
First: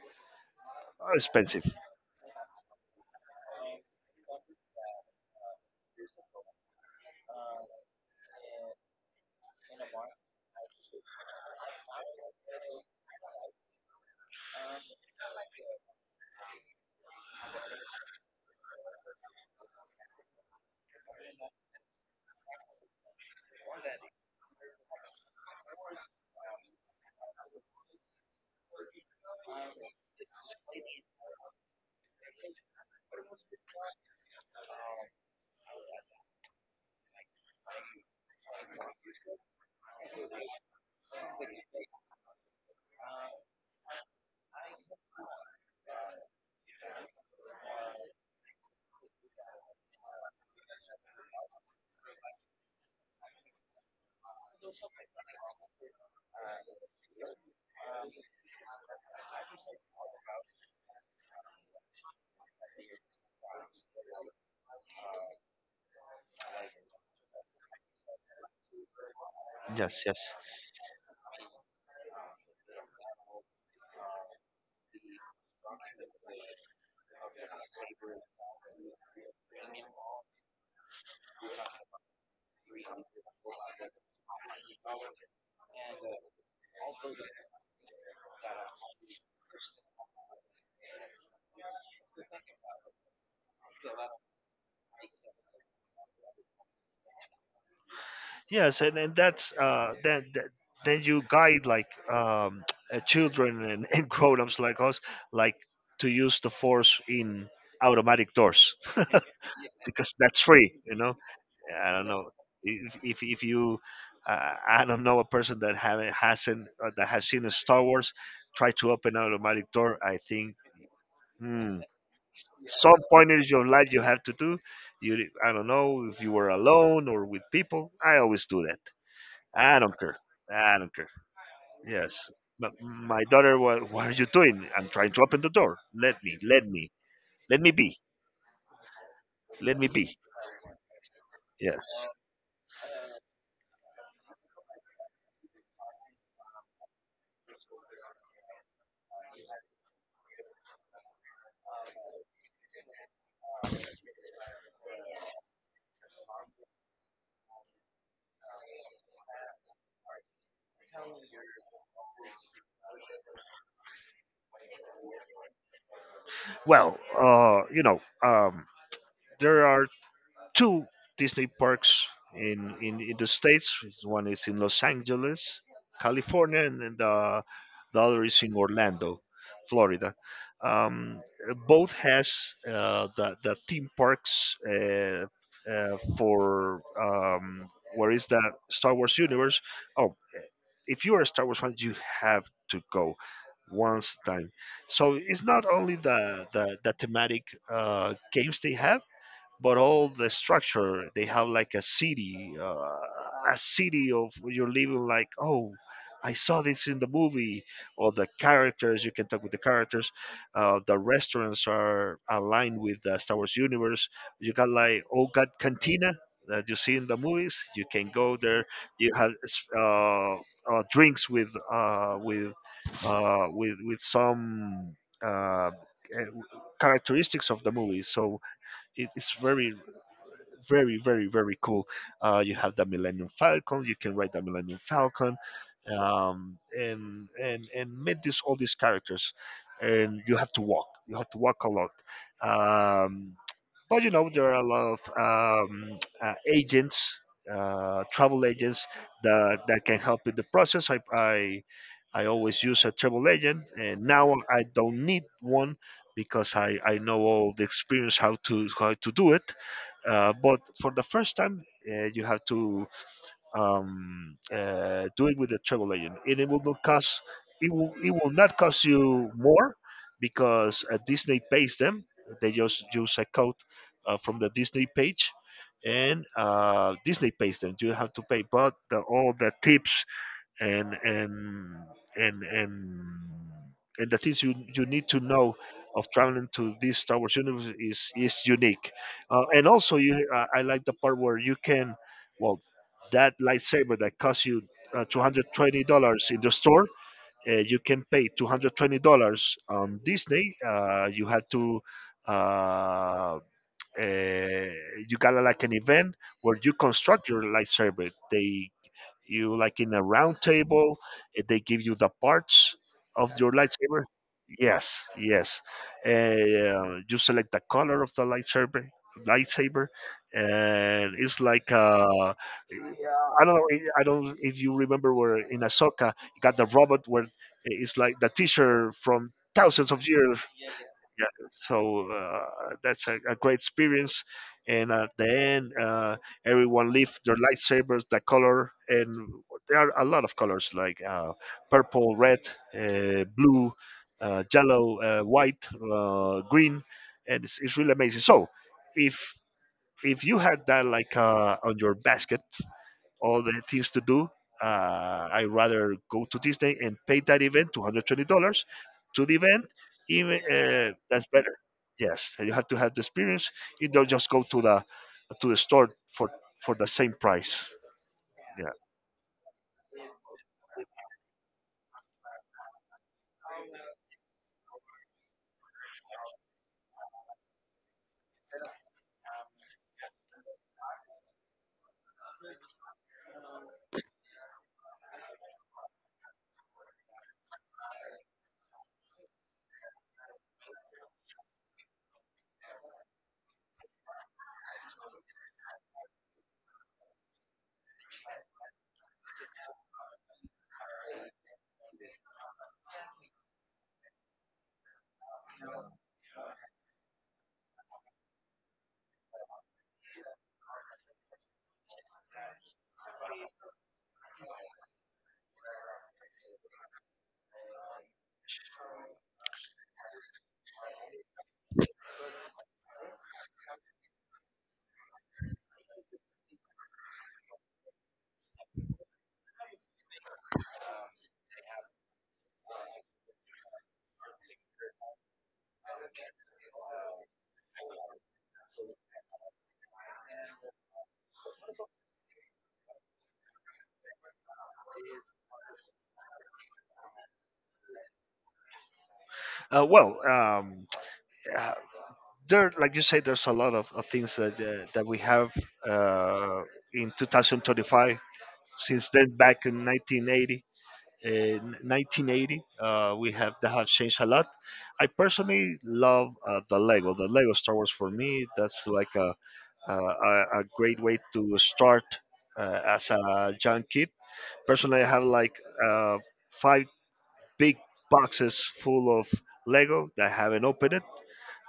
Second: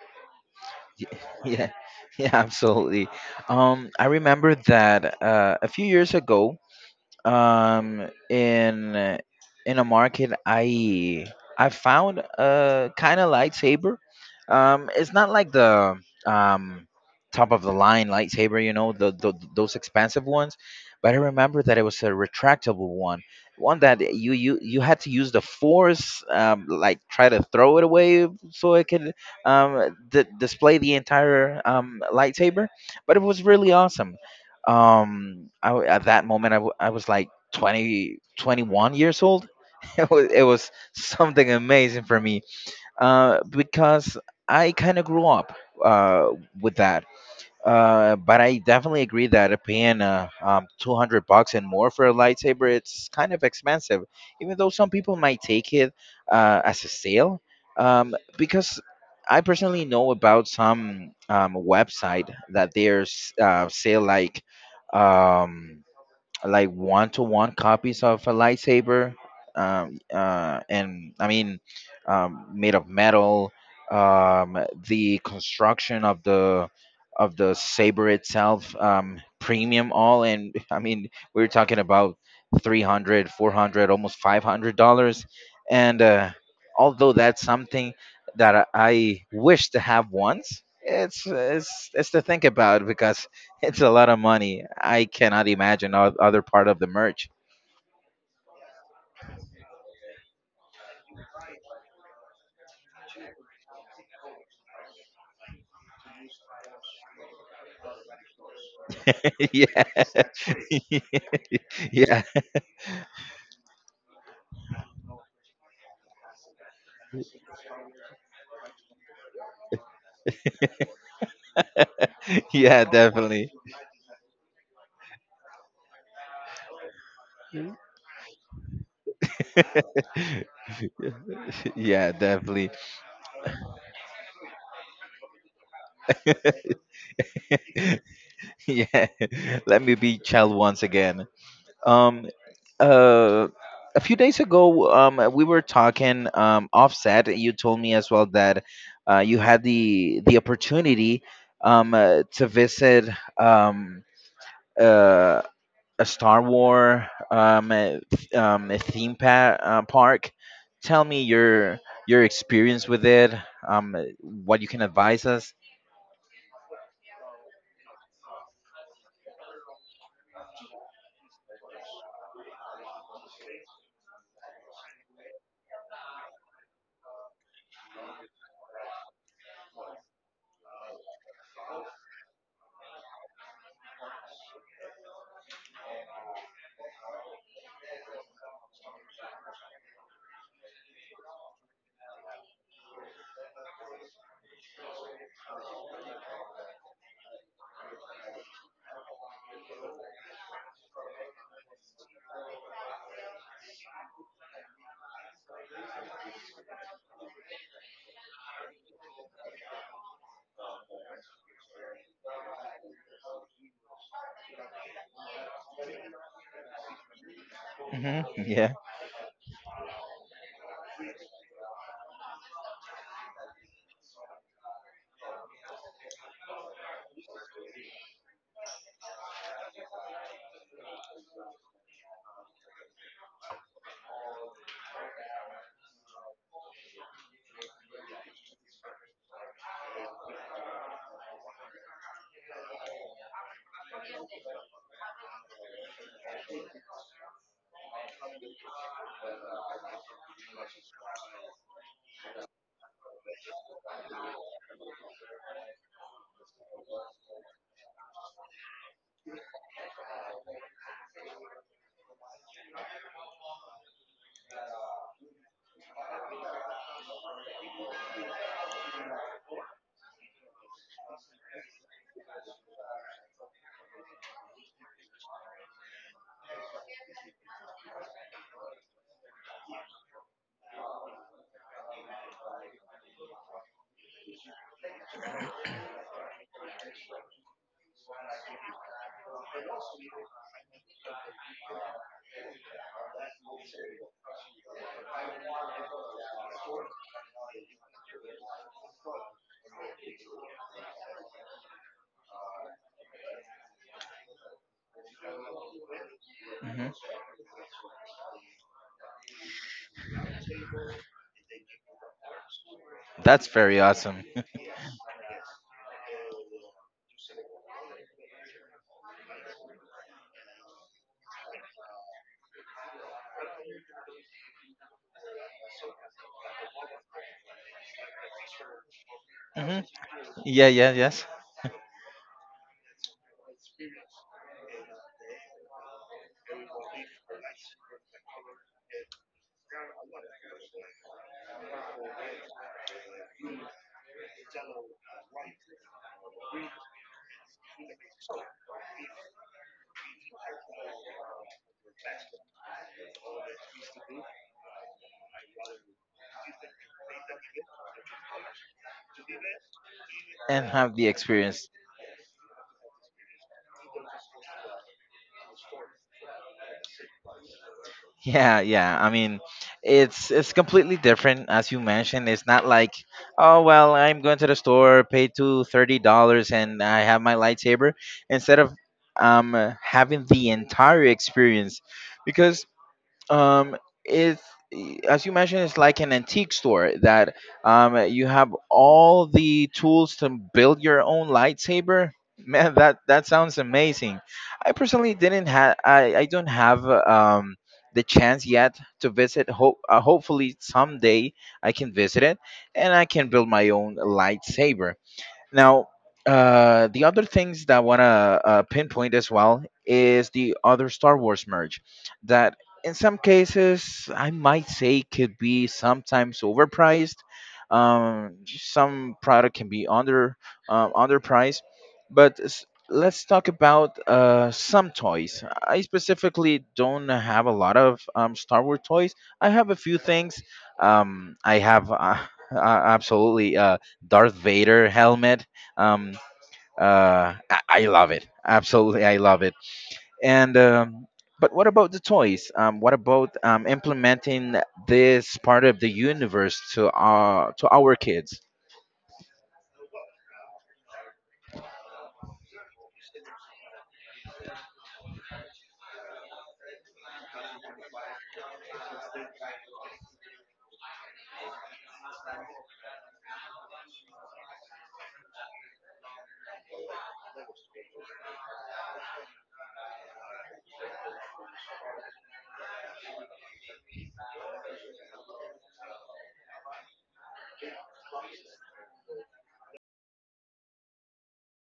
y- Uh, [LAUGHS] expensive. Yeah, yeah, absolutely. Um, I remember that, uh, a few years ago, Um, in in a market, I I found a kind of lightsaber. Um, it's not like the, um top of the line lightsaber, you know, the, the those expensive ones. But I remember that it was a retractable one, one that you you you had to use the force, um, like try to throw it away so it could um d- display the entire, um lightsaber. But it was really awesome. Um I, w- at that moment, I, w- I was like twenty twenty one years old. [LAUGHS] it was, it was something amazing for me, uh, because I kind of grew up, uh, with that, uh, but I definitely agree that paying, uh, um, two hundred bucks and more for a lightsaber, it's kind of expensive, even though some people might take it, uh, as a sale. Um, because I personally know about some, um, website that there's, uh, sale like, um, like one to one copies of a lightsaber, um, Yes, yes, uh, and I mean, um, made of metal. Um, the construction of the of the saber itself, um, premium all, and [LAUGHS] I mean, we were talking about three hundred, four hundred, almost five hundred dollars, and uh, although that's something that i I wish to have once, it's it's it's to think about, because it's a lot of money. I cannot imagine, o- other part of the merch. yes. And, and that's uh that, that then you guide, like, um [TSK] uh, children and, and [LAUGHS] grown-ups like us, like, to use the force in automatic doors, [LAUGHS] Yeah. because that's free, you know. I [LAUGHS] don't Yeah. know if, if, if you, uh, I don't know a person that haven't hasn't uh, that has seen a Star Wars, try to open an automatic door. I think, hmm, [LAUGHS] Yeah, some point in definitely. your [LAUGHS] life you have to do. You, I don't know if you were alone or with people. I always do that. I don't care. I don't care. Yeah, Yes. definitely. But my daughter, what, what are you doing? I'm trying to open the door. Let me, let me, let me be, [LAUGHS] Yeah. [LAUGHS] let Let me me be. be child once again. Yes. Um uh a few days ago, um we were talking, um offset, you told me as well that, uh you had the the opportunity, um uh, to visit, um uh a Star Wars, um, a, th- um, a theme pa- uh, park. Tell me your your experience with it. Um, what you can advise us. Well, uh, you know, um, there are two Disney parks in, in, in the States. One is in Los Angeles, California, and then the, the other is in Orlando, Florida. Um, uh, Both has uh, the, the theme parks, uh, uh, for, um, where is that Star Wars universe. Oh, if you are a Star Wars fan, you have to go once time. So it's not only the the, the thematic uh, games they have, but all the structure they have, like a city, uh, a city of you're living, like, oh, I saw this in the movie. Or the characters, you can talk with the characters. Uh, the restaurants are aligned with the Star Wars universe. You got like, oh god, cantina, that you see in the movies, you can Hmm. go [LAUGHS] there. Yeah. You have uh, uh, drinks with uh, with uh, with with some uh, eh, characteristics of the movie, so it is very, very, very, very cool. Uh, you have the Millennium Falcon, you can ride the Millennium Falcon, um, and and and meet these all these characters, and you have to walk you have to walk a lot. um, but you know, there are a lot of um, uh, agents, uh, travel agents that, that can help with the process. I, I I always use a travel agent, and now I don't need one because I, I know all the experience, how to how to do it. Uh, but for the first time, uh, you have to um, uh, do it with the travel agent, and it will not cost. It will it will not cost you more because uh, Disney pays them. They just use a code uh, from the Disney page, and uh, Disney pays them. You have to pay, but the, all the tips and and and and and the things you you need to know of traveling to this Star Wars universe is is unique, uh, and also you uh, I like the part where you can, well, that lightsaber that costs you uh, two hundred twenty dollars in the store, uh, you can pay two hundred twenty dollars on Disney. Uh, you had to. Uh, uh, you got like an event where you Hmm, construct your lightsaber. They, you, like in a round table, and they give you the parts of that's your very lightsaber. awesome. [LAUGHS] Yes, yes. Uh, you select the color of the lightsaber lightsaber and it's like, uh I don't know, I don't if you remember, where in Ahsoka you got the robot where, eh, it's like the teacher from Hmm. thousands of years. Yeah, yeah, yes, Yeah. So uh, that's a, a great experience, and at the end, uh, everyone left their lightsabers, the color, and there are a lot of colors like, uh, purple, red, uh, blue, uh, yellow, uh, white, uh, green, and it's, it's really amazing. So, if if you had that, like, uh, on your basket all the things to do. Uh, I rather go to Disney and pay that event two hundred twenty dollars to the event. Even and uh, have the that's better. experience. Yes, you have to have the experience. You don't just go to the to the store for for the same price. Yeah, Yeah. yeah. I mean, it's it's completely different, as you mentioned. It's not like, oh well, I'm going to the store, pay two thirty dollars, and I have my lightsaber, instead of, um uh, having the entire experience, because um it's, as you mentioned, it's like an antique store that, um you have all the tools to build your own lightsaber. [LAUGHS] Man, that that sounds amazing. I personally didn't have, i i don't have, uh, um the chance yet to visit. Hope uh, hopefully someday I can visit it, and I can build my own lightsaber. Now, uh, the other things that I want to, uh, pinpoint as well is the other Star Wars merge that, in some cases, I might say could be sometimes overpriced. Um, some product can be under, um, underpriced, but s- let's talk about, uh, some toys. I specifically don't have a lot of, um, Star Wars toys. I have a few things. Um, I have, uh, [LAUGHS] uh, absolutely, Darth Vader helmet. Um, uh, I, I love it. Absolutely, I love it. And, um, but what about the toys? Um, what about, um, implementing this part of the universe, to uh to our kids? Uh, well, um, uh, there, like you say, there's a lot of, of things that uh, that we have uh, in two thousand twenty-five. Since then, back in nineteen eighty, uh, nineteen eighty uh, we have that have changed a lot. I personally love, uh, the Lego, the lego Star Wars, for me that's like a, a, a a great way to start, uh, as a young kid. Personally, I have like uh, five big boxes full of Lego that I haven't opened it.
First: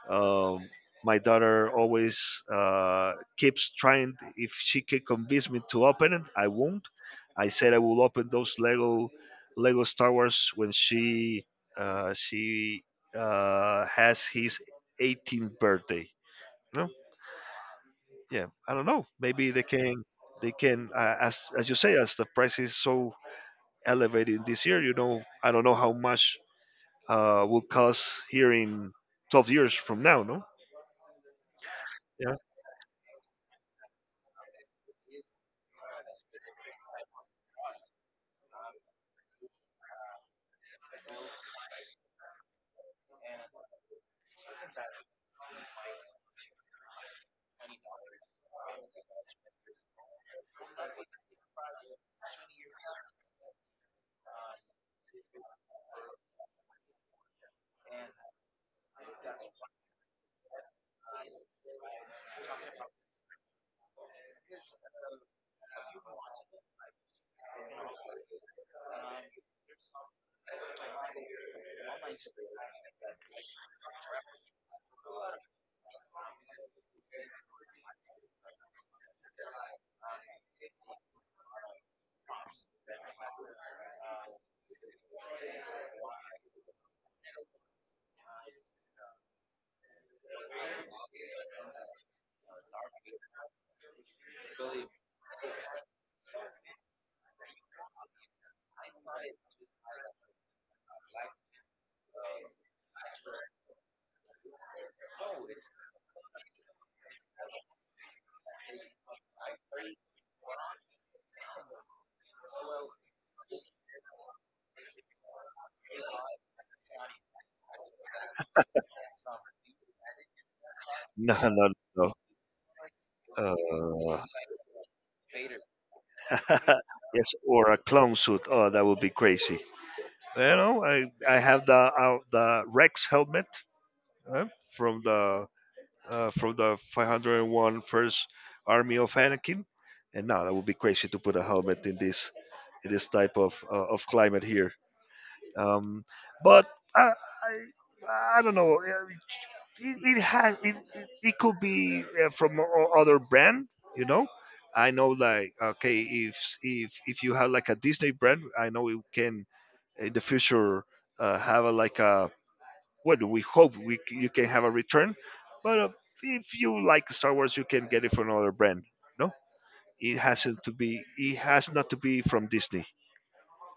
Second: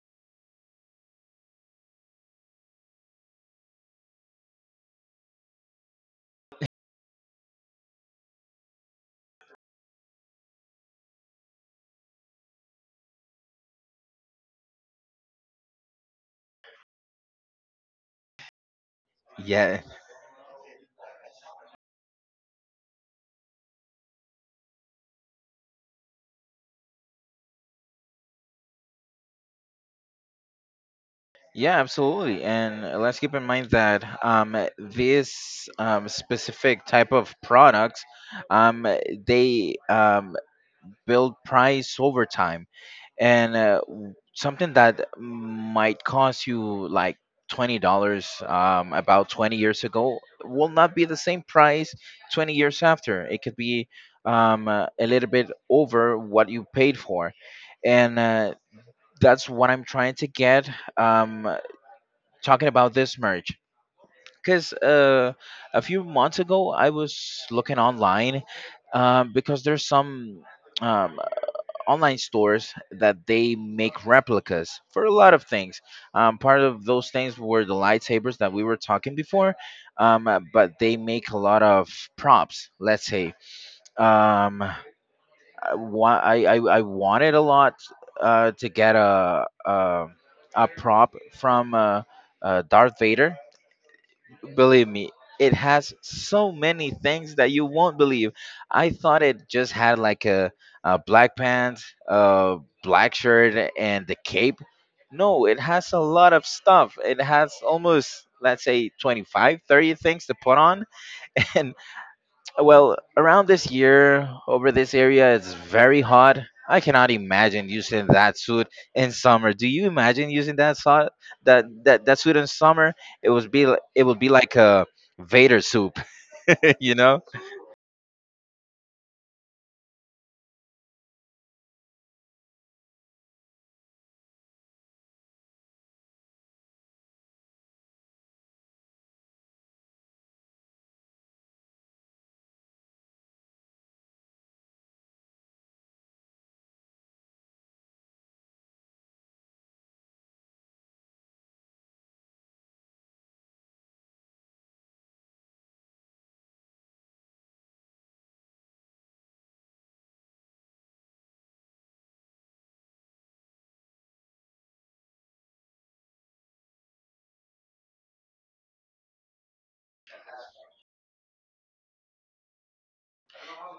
um, my daughter always uh, keeps trying. If she can convince me to open it, I won't. I said I will open those Lego Lego Star Wars when she uh, she uh, has his eighteenth birthday. No, yeah, I don't know. Maybe they Yeah, can they can uh, as as you say, as the price is so elevated this year. You know, I don't know how much uh, will cost here in twelve years from now. No. yeah, Yeah. absolutely. [LAUGHS] And, uh, let's keep in mind that, um, this, um, specific type of products, um, they, um, build price over time. And uh, w- something that might cost you like twenty dollars, um, about twenty years ago will not be the same price twenty years after. It could be, um, uh, a little bit over what you paid for, and, uh, that's what I'm trying to get. Um, uh, talking about this merch, because, uh, a few months ago I was looking online, um, because there's some. Um, online stores that they make replicas for a lot of things. Um, part of those things were the lightsabers that we were talking before, um, uh, but they make a lot of props. Let's say, um, I, wa- I, I I wanted a lot, uh, to get a, a a prop from, uh, uh, Darth Vader. Believe me, it has so many things that you won't believe. I thought it just had like a, a black pants, a black shirt, and the cape. No, it has a lot of stuff. It has almost, let's say, twenty-five, thirty things to put on. [LAUGHS] Well, around this year, over this area, it's very hot. I cannot imagine using that suit in summer. Do you imagine using that suit, No, that no, that no. that suit in summer? It would be li- it Uh, would be like a Vader soup, [LAUGHS] you [LAUGHS] know? yes, or a clown suit. Oh, that would be crazy. You know, I, I have the uh, the Rex helmet uh, from the uh, from the five hundred and one Army of Anakin, and now that would be crazy to put a helmet in this in this type of uh, of climate here. Um, but I, I I don't know. uh, it, it has it, it, it could be uh, from o- other brand. You know I know, like, okay, if if if you have like a Disney brand, I know it can in the future uh, have a, like a, what we hope we c- you can have a return. But uh, if you like Star Wars, you can get it from another brand, no? It hasn't to be, it has not to be from Disney.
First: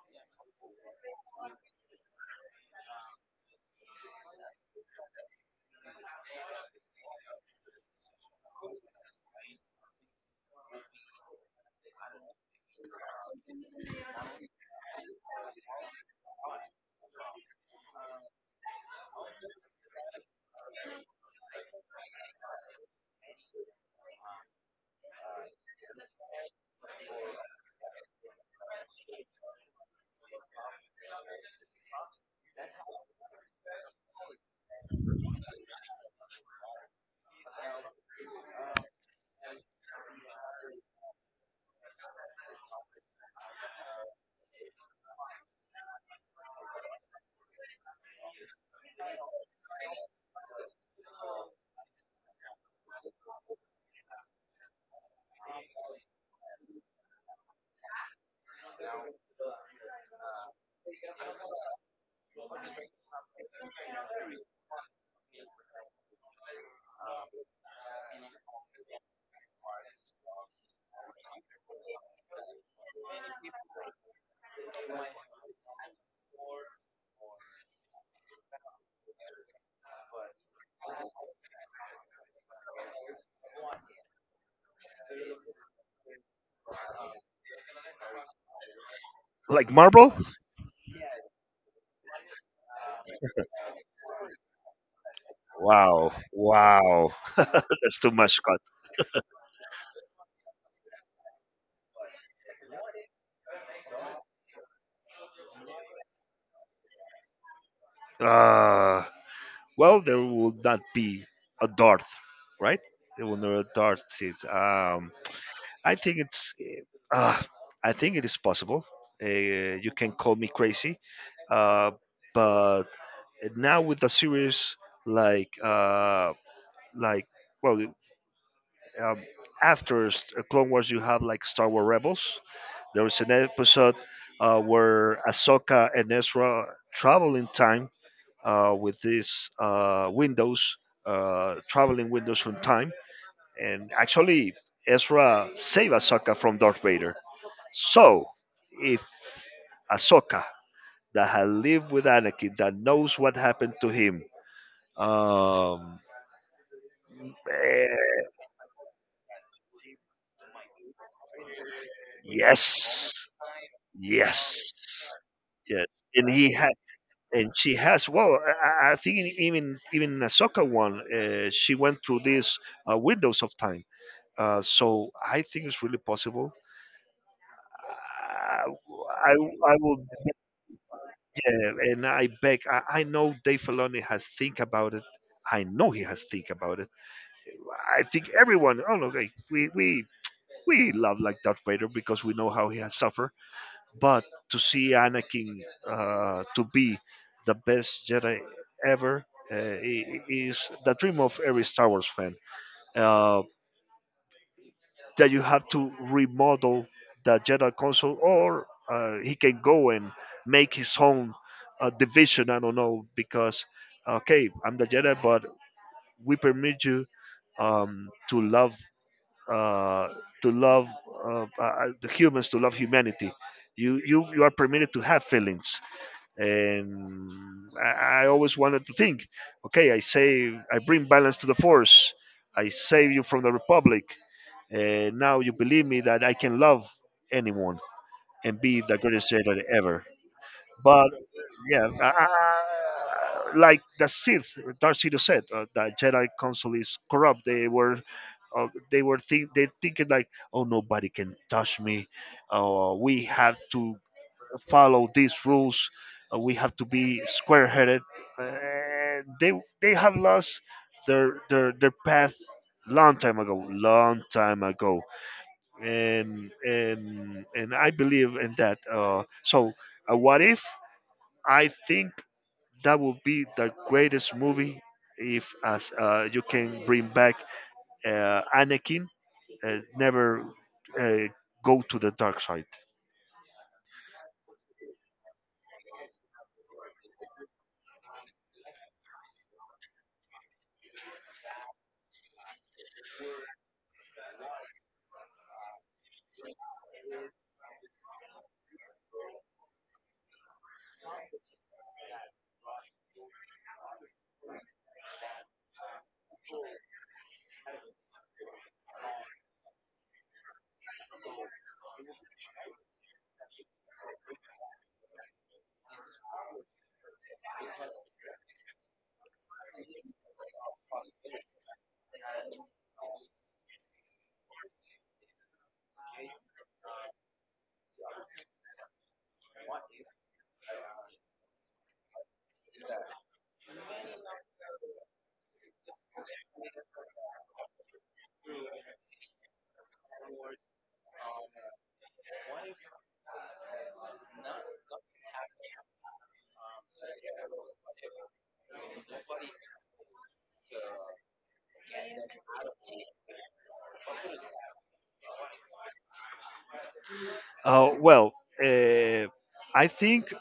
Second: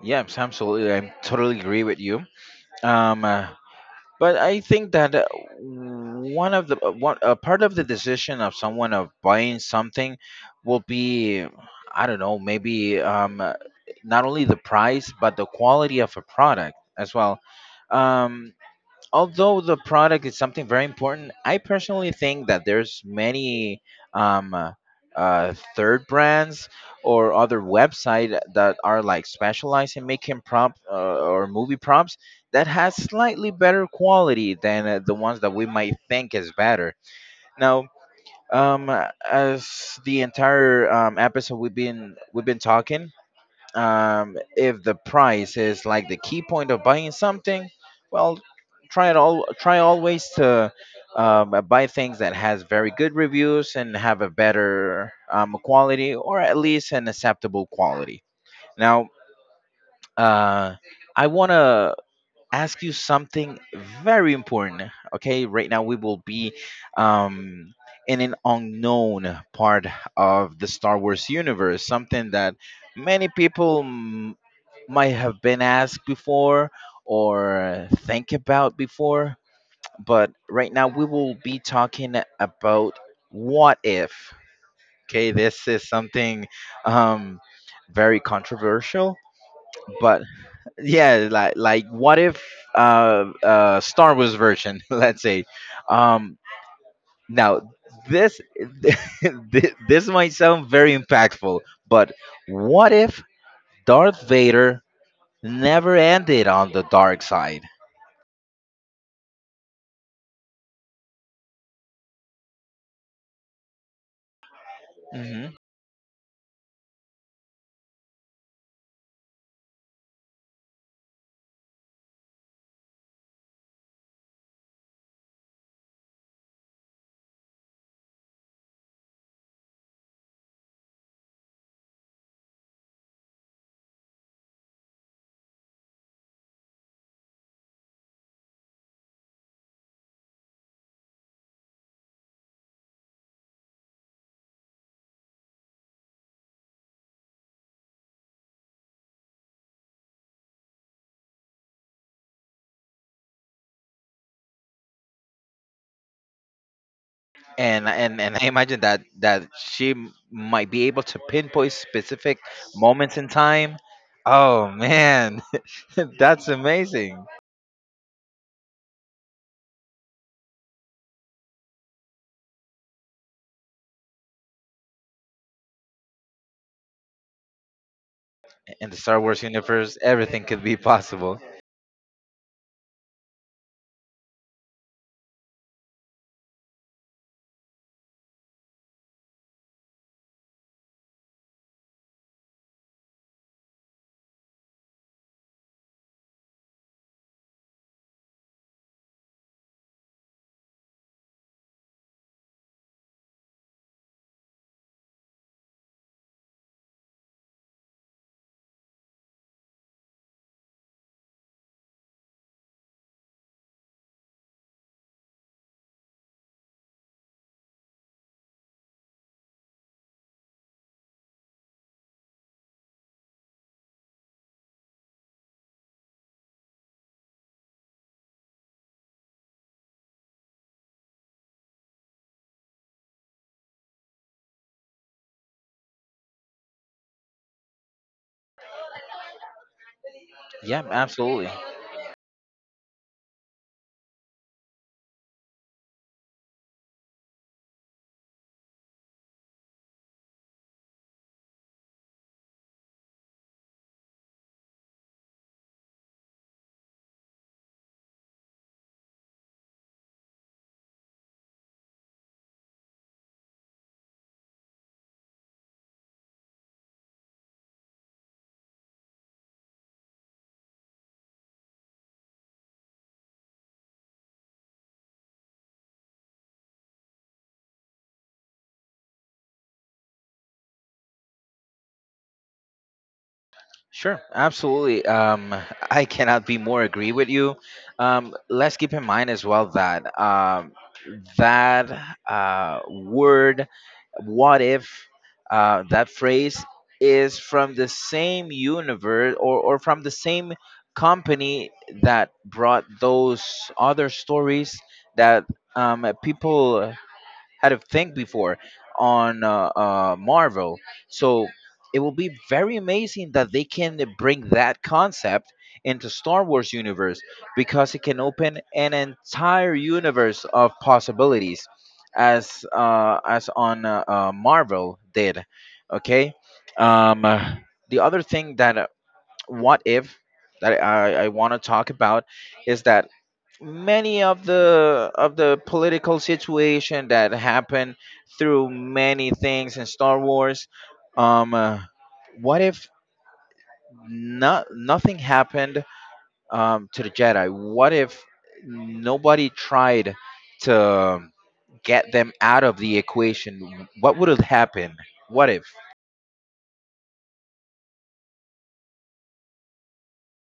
Yeah, abs- absolutely. I totally agree with you. Um, uh, But I think that, uh, one of the, uh, one a part of the decision of someone of buying something will be, I don't know, maybe, um, uh, not only the price but the quality of a product as well. Um, although the product is something very important, I personally think that there's many, um, uh, uh, third brands or other website that are like specialized in making prop, uh, or movie props that has slightly better quality than, uh, the ones that we might think is better. Now, um, as the entire, um, episode we've been we've been talking, um, if the price is like the key point of buying something, well, try it all. Try always to, um, buy things that has very good reviews and have a better, um, quality, or at least an acceptable quality. Now, uh, I want to ask you something very important. Okay, right now we will be, um, in an unknown part of the Star Wars universe, something that many people might have been asked before or think about before, but right now we will be talking about what if. Okay, this is something, um, very controversial, Like Marvel. but yeah, like like what if, uh, uh, Star Wars version, [LAUGHS] let's say. wow Um, wow [LAUGHS] now that's too this, much, god. [LAUGHS] thi- this might sound very impactful, but what if Darth Vader never ended on the dark side? Ah. Well, there will not be a dart, right? There will not a dart. It, um, Hmm. I think it's. Uh, I think it is possible. Uh, you can call me crazy, uh, but now with the series like uh, like, well, um, after S- uh, Clone Wars, you have like Star Wars Rebels. There was an episode uh, where Ahsoka and Ezra travel in time uh, with these uh, windows, uh, traveling windows from time. And actually, Ezra saved Ahsoka from Darth Vader. So, if Ahsoka, that had lived with Anakin, that knows what happened to him, um, And eh, and and I imagine that that she, m- might be able to pinpoint specific yes, moments in time. yes, Oh man, yes, [LAUGHS] and that's he had. amazing! And she has, well, I, I I think even even Ahsoka one, uh, she went through these uh, windows of time. Uh, so I think it's really possible. Uh, In the Star I Wars I universe, will, everything could be possible. yeah, and I beg. I, I know Dave Filoni has think about it. I know he has think about it. I think everyone. Oh no, like, we we we love like Darth Vader because we know how he has suffered. But to see Anakin uh, to be the best Jedi ever, uh, i- i- is the dream of every Star Wars fan. Uh, that you have to remodel the Jedi console, or uh, he can go and make his own uh, division. I don't know because, okay, I'm the Jedi, but we permit you um, to love, uh, to love, uh, uh, uh, the humans, to love humanity. You, you, you are permitted to have feelings. And I, I always wanted to think, okay, I say I bring balance to the force, I save you from the republic, and now you believe me that I can love anyone and be the greatest Jedi ever. Yeah, But absolutely. yeah, uh, like the Sith, Darth Sidious said, uh, the Jedi Council is corrupt. They were, uh, they were think they thinking like, oh, nobody can touch me. Uh, we have to follow these rules. Uh, we have to be square-headed. And they they have lost their their their path long time ago, long time ago, and and and I believe in that. Uh, so, uh, what if, I think, that would be the greatest movie if as uh, you can bring back uh, Anakin uh, never uh, go to the dark side. Sure, absolutely. Um, I cannot be more agree with you. Um, let's keep in mind as well that, um, that, uh, word, what if, uh, that phrase is from the same universe, or, or from the same company that brought those other stories that, um, people had to think before on, uh, uh, Marvel. So it will be very amazing that they can bring that concept into Star Wars universe because it can open an entire universe of possibilities as uh, as on uh, uh, Marvel did. Okay. Um, uh, the other thing that uh, what if that I, I want to talk about is that many of the of the political situation that happened through many things in Star Wars. Um, uh, what if not nothing happened um, to the Jedi? What if nobody tried to get them out of the equation? What would have happened? What if Uh, well, uh, I think,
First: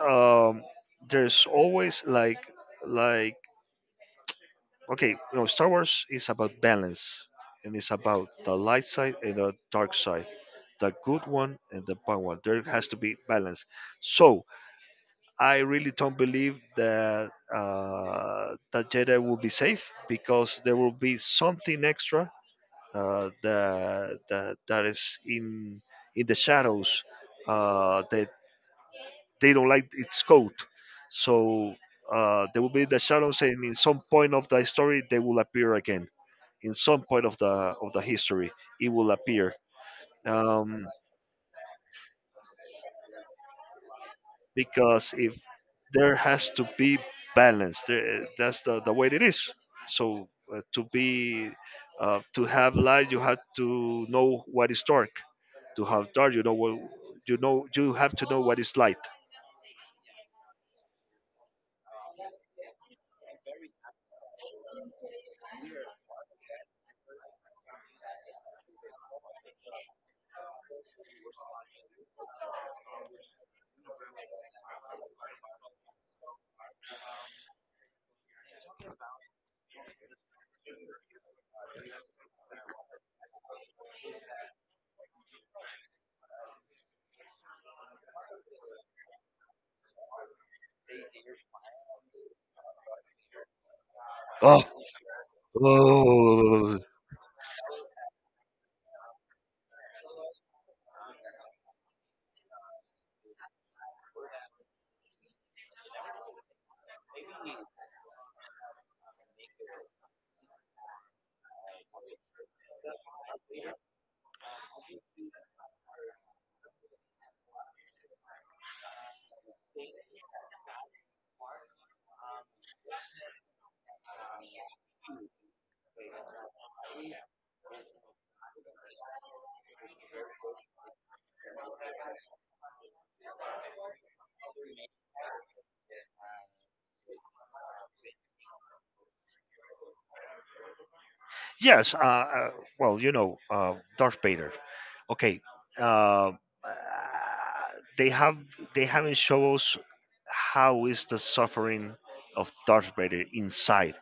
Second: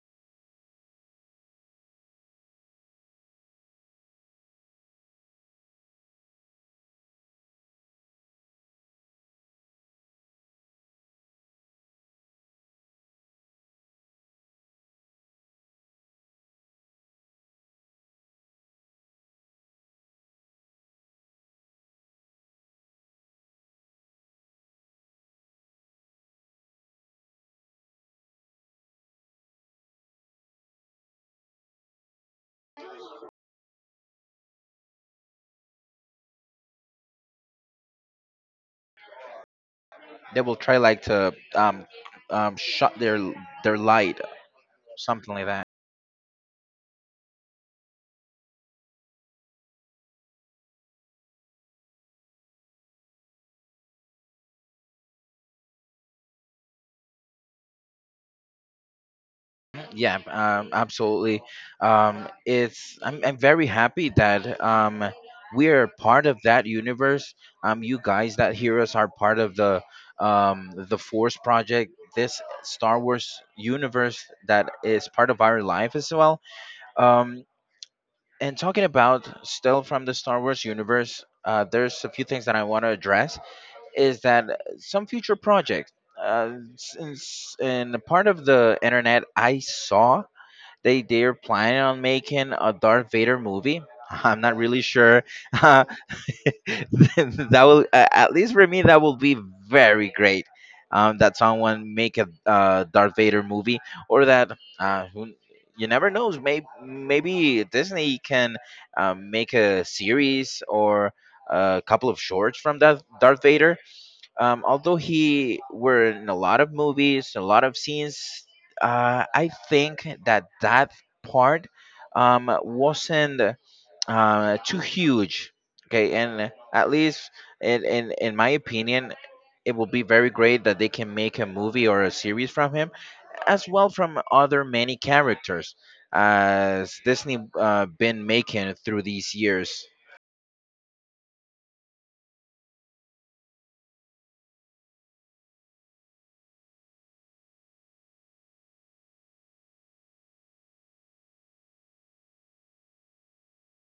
um, there's always like like okay, you know, Star Wars is about balance and it's about the light side and the dark side, the good one and the bad one. There has to be balance. So I really don't believe that uh, that Jedi will be safe because there will be something extra uh, that, that that is in in the shadows uh, that they don't like its code. So uh, there will be the shadows, and in some point of the story, they will appear again. In some point of the of the history, it will appear. they will try Um, like to um, um, shut their their light, because something if like that? there has to be balance. There, eh, that's the, the way it is. So uh, to be uh, to have light, you have to know what is dark. To have dark, you know what, you know. You have to know what is light. Yeah, um, absolutely. Um, it's I'm I'm very happy that um we are part of that universe. Um, you guys that hear us are part of the um the Force Project, this Star Wars universe that is part of our life as well. Um, and talking about still from the Star Wars universe, uh, there's a few things that I want to address. Is that some future projects? Uh, since in a part of the internet, I saw they they're planning on making a Darth Vader movie. [LAUGHS] I'm not Oh, really sure. [LAUGHS] that oh. Will uh, at least for me that will be very great. Um, that someone make a uh, Darth Vader movie, or that uh, who, you never knows. Maybe maybe Disney can um, make a series or a couple of shorts from that Darth Vader. Um, although he were in a lot of movies, a lot of scenes, uh, I think that that part um, wasn't uh, too huge. Okay, and at least in, in in my opinion, it will be very great that they can make a movie or a series from him, as well from other many characters as Disney uh, been making through these years. Yes. Uh, uh, well, you know, uh, Darth Vader. Okay. Uh, they have they haven't shown us how is the suffering of Darth Vader inside,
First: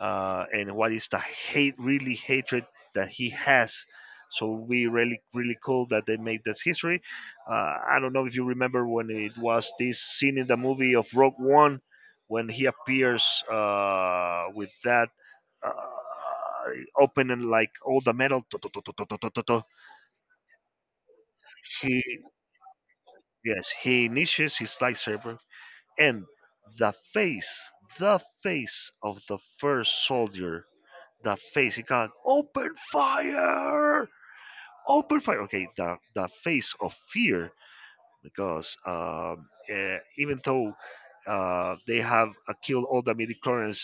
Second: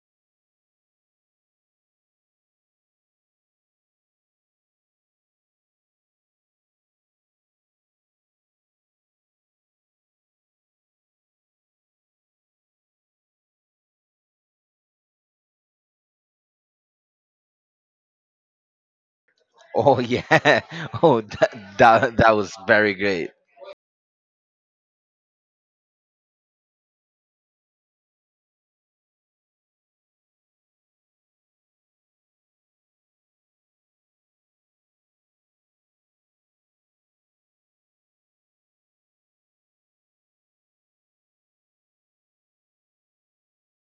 uh, and what is the hate, really hatred, that he has. So we really really cool that they made this history. Uh, I don't know if you remember when it was this scene in the movie of Rogue One when he appears uh, with that. Uh, Opening like all the metal tu- tu- tu- tu- tu- tu- tu- tu- tu. Oh yeah, [LAUGHS] oh that He, that, that was very great. yes, he initiates his lightsaber, and the face, the face of the first soldier, the face, he called open fire, open fire, okay, the the face of fear. Because um, eh, even though uh, they have uh, killed all the midichlorians,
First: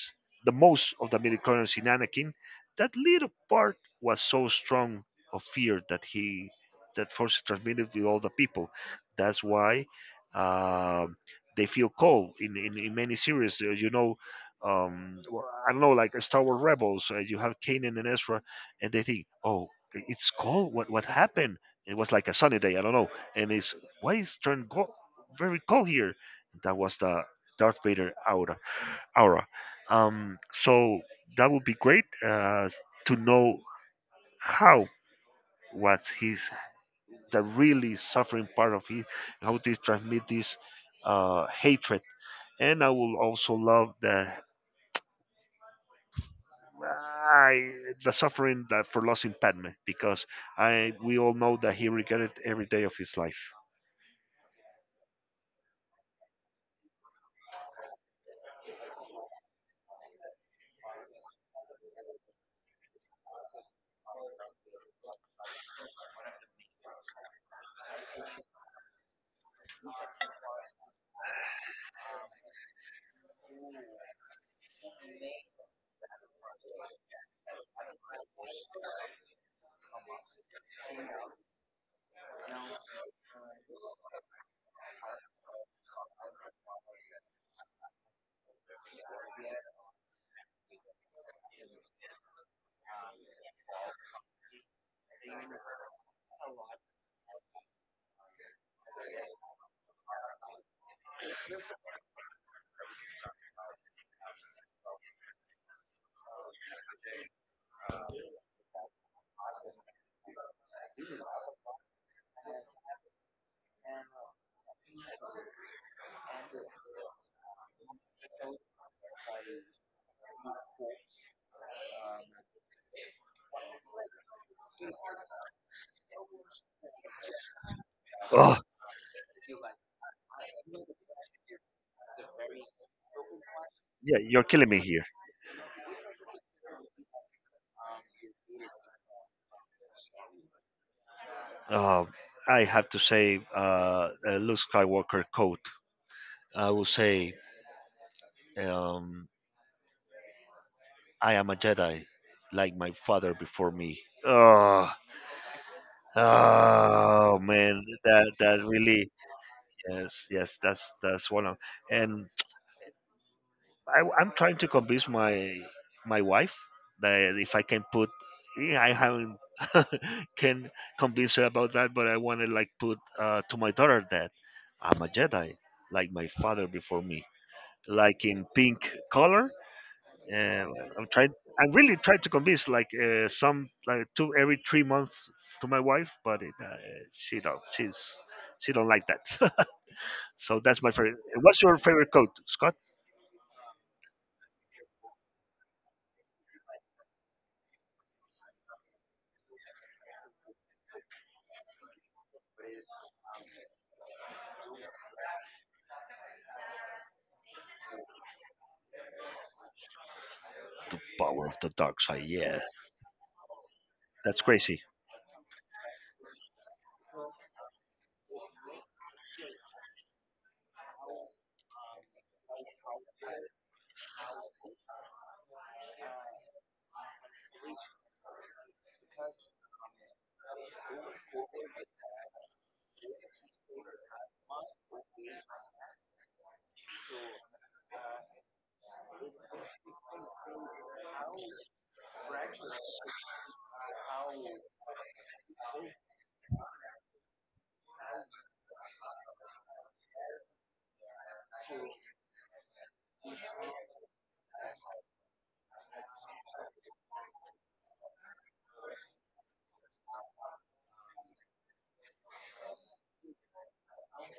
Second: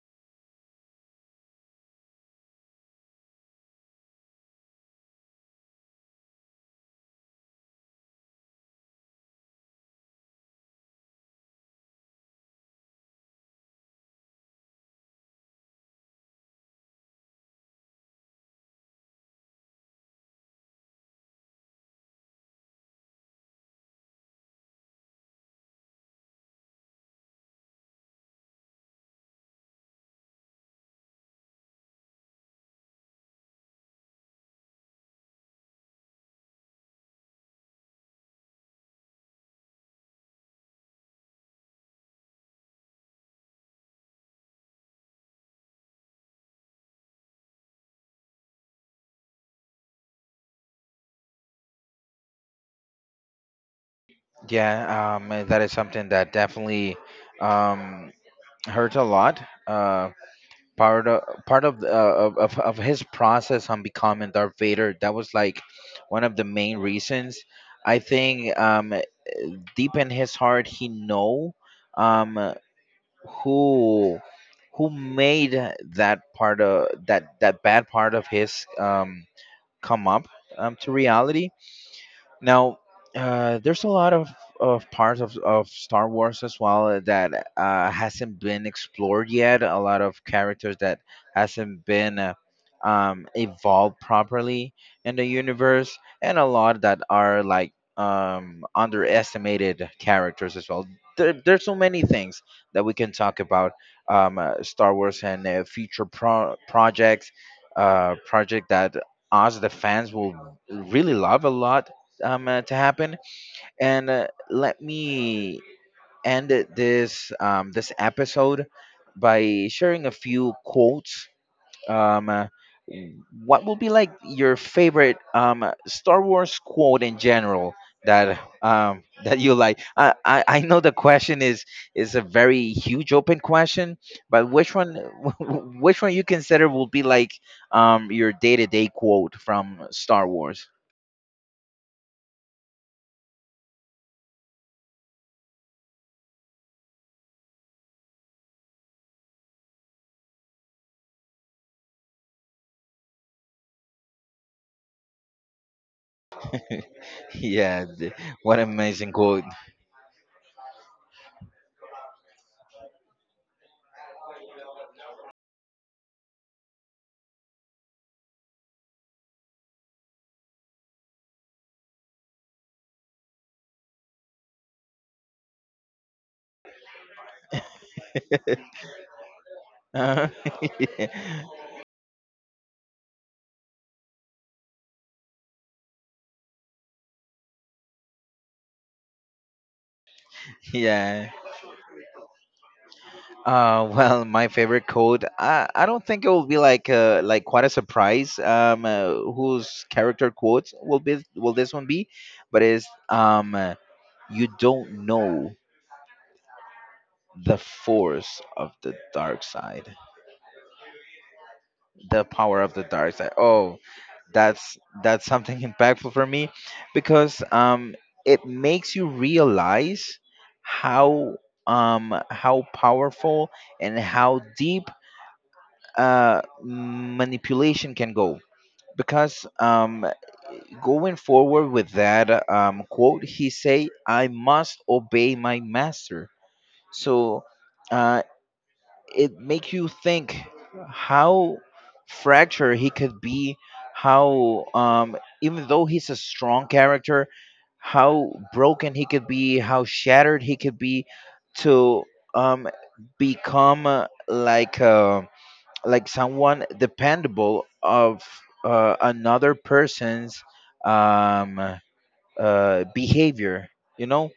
the most of the midichlorians in Anakin, that little part was so strong of fear that he, that force is transmitted with all the people. That's why um they feel cold in, in, in many series. uh, You know, um, well, I don't know, like uh, Star Wars Rebels, uh, you have Kanan and Ezra, and they think, oh, i- it's cold. What what happened? It was like a sunny day. I don't know, and it's, why is turned gold, very cold here? That was the Darth Vader aura. Aura. Um, so that would be great uh, to know how, what he's, the really suffering part of his, how they transmit this uh, hatred. And I will also love the, I, the suffering that for losing Padme, because I we all know that he regretted every day of his life. Yeah, um, uh, that is something that definitely um, hurt a lot. Uh, part of part of, the- uh, of of of his process on becoming Darth Vader that was like one of the main reasons. I think um, uh, deep in his heart he know um, uh, who who made that part of that that bad part of his um, come up um, to reality now, uh, there's a lot of, of parts of, of Star Wars as well that uh, hasn't been explored yet. A lot of characters that hasn't been uh, um, evolved properly in the universe, and a lot that are like um, underestimated characters as well. There, there's so many things that we can talk about um, uh, Star Wars and uh, future pro- projects, uh, project that us the fans will really love a lot um, uh, to happen. And uh, let me end this um, this episode by sharing a few quotes. Um, uh, what will be like your favorite um, uh, Star Wars quote in general that Oh um, [LAUGHS] that you like? I, I I know the question is is a very huge open question, yeah, you're but killing which me. one [LAUGHS] which one you consider will be like um, your day to day quote from Star Wars? [LAUGHS] Uh, I have to say, uh, uh, Luke Skywalker quote. I will say, um, "I am a Jedi, like my father before me." Oh, oh man, Yeah, th- that what that an really, amazing quote. yes, yes, that's that's one of. And I, I'm trying to convince my my wife that if I can put, yeah, I haven't [LAUGHS] can convince her about that, but I want to like put uh, to my daughter that I'm a Jedi, like my father before me. Like in pink color. Uh, Uh, I'm trying. I [LAUGHS] really trying to convince like uh, some like two every three months to my wife, but it, uh, she don't. She's she don't like that. [LAUGHS] So that's my favorite. yeah. What's your favorite coat, Scott? Uh, well, my favorite code. I, I don't think it will be like uh like quite a surprise. Um, uh, whose character quotes will be will this one be? But it's um, uh, you don't know the force of the dark side. The power of the dark The side. Yeah, power of the dark side. Oh, that's that's crazy. that's something [LAUGHS] impactful for me because um it makes you realize how um how powerful and how deep uh manipulation can go because um going forward with that um quote he say I must obey my master. So uh it makes you think how fractured he could be, how um even though he's a strong character, how broken he could be, how shattered he could be to um become uh, like uh, like someone dependable of uh, another person's um uh, behavior. You know,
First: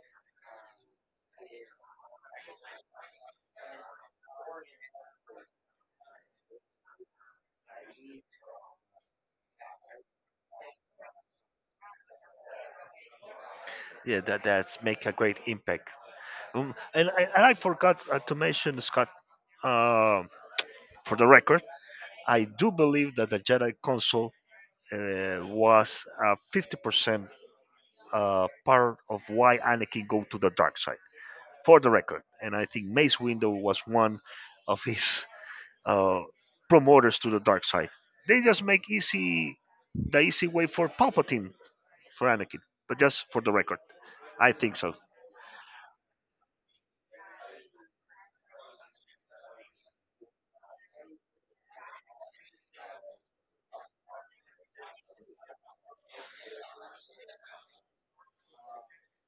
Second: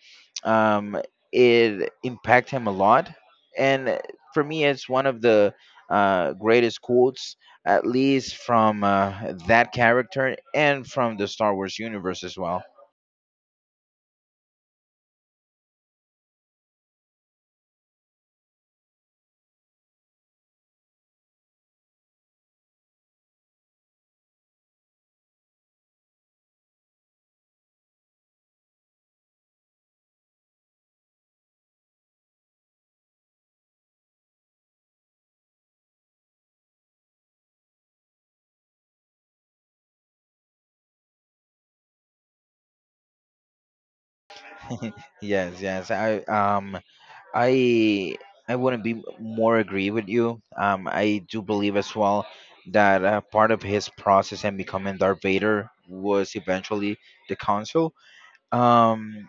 um, it impacted him a lot, and for me, it's one of the uh, greatest quotes, at least from uh, that character and from the Star Wars universe as well. Yeah, that that's make a great impact. Um, and, I- and I forgot uh, to mention Scott. Um, for the record, I do believe that the Jedi console uh, was a fifty percent uh, part of why Anakin go to the dark side. For the record, and I think Mace Windu was one of his uh, promoters to the dark side. They just make easy the easy way for Palpatine, for Anakin. But just for the record, I think so. [LAUGHS] Yes, yes, I um, I I wouldn't be more agree with you. Um, I do believe as well that uh, part of his process in becoming Darth Vader was eventually the council. Um,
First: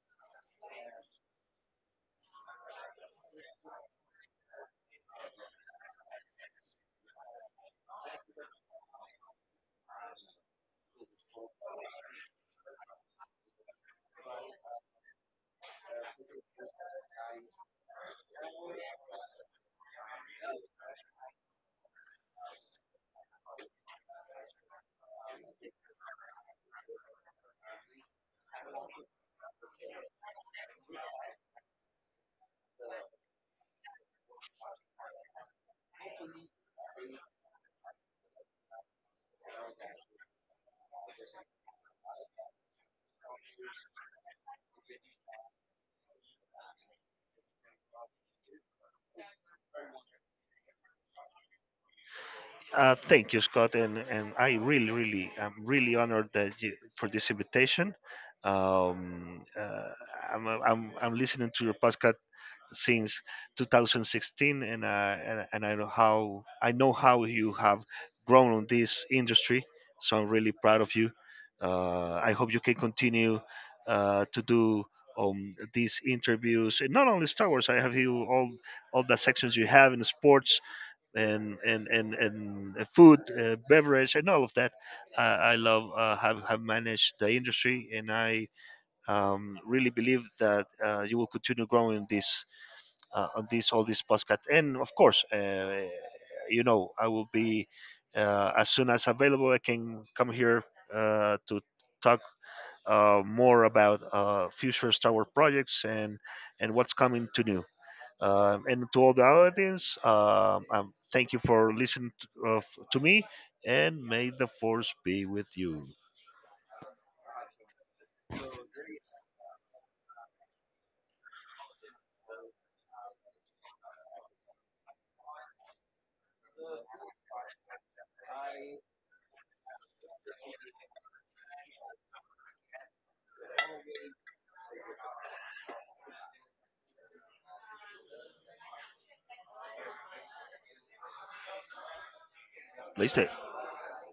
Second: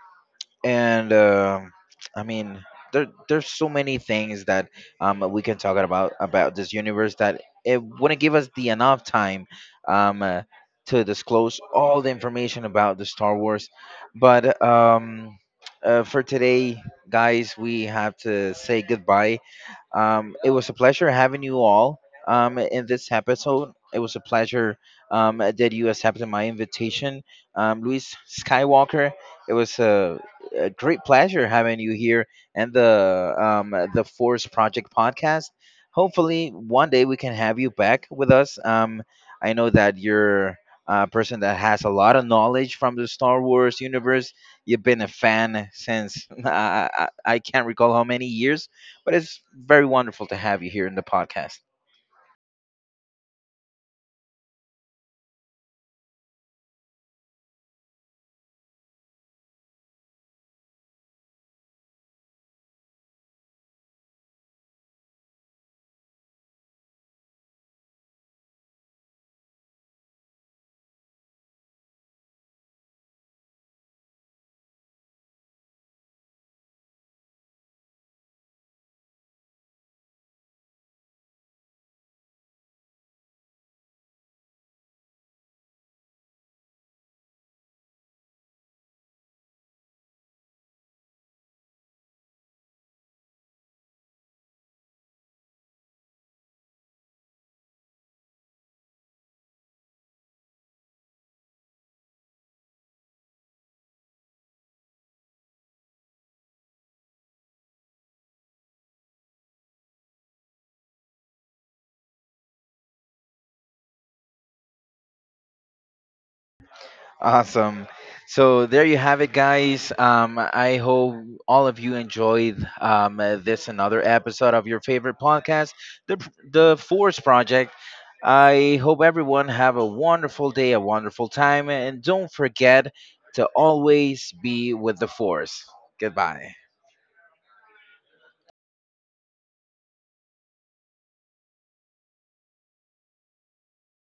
and um I mean, there there's so many things that um we can talk about about this universe that it wouldn't give us the enough time um uh, to disclose all the information about the Star Wars, but um uh, for today, guys, we have to say goodbye. Um, it was a pleasure having you all um, in this episode. It was a pleasure um, that you accepted my invitation. Um, Luis Skywalker, it was a, a great pleasure having you here and the um, the Force Project podcast. Hopefully, one day we can have you back with us. Um, I know that you're a person that has a lot of knowledge from the Star Wars universe. You've been a fan since [LAUGHS] I, I I can't recall how many years, but it's very wonderful to have you here in the podcast. Uh, thank you, Scott, and and I really, really, I'm really honored that you, for this invitation. Um, uh, I'm, I'm I'm listening to your podcast since two thousand sixteen, and uh, and, and I know how, I know how you have grown on this industry. So I'm really proud of you. Uh, I hope you can continue uh, to do um, these interviews, and not only Star Wars. I have you all all the sections you have in sports, and and and and uh, food, uh, beverage, and all of that. Uh, I love uh, have have managed the industry, and I um, really believe that uh, you will continue growing this uh, on these all these podcasts. And of course, uh, you know, I will be uh, as soon as available, I can come here uh, to talk uh, more about uh, future Star Wars projects and and what's coming to new. Um, and to all the audience, um, um, thank you for listening to, of, to me, and may the force be with you. Awesome. So there you have it, guys. Um, I hope all of you enjoyed um, uh, this another episode of your favorite podcast, the the Force Project. I hope everyone have a wonderful day, a wonderful time, and don't forget to always be with the Force. Goodbye. Please stay.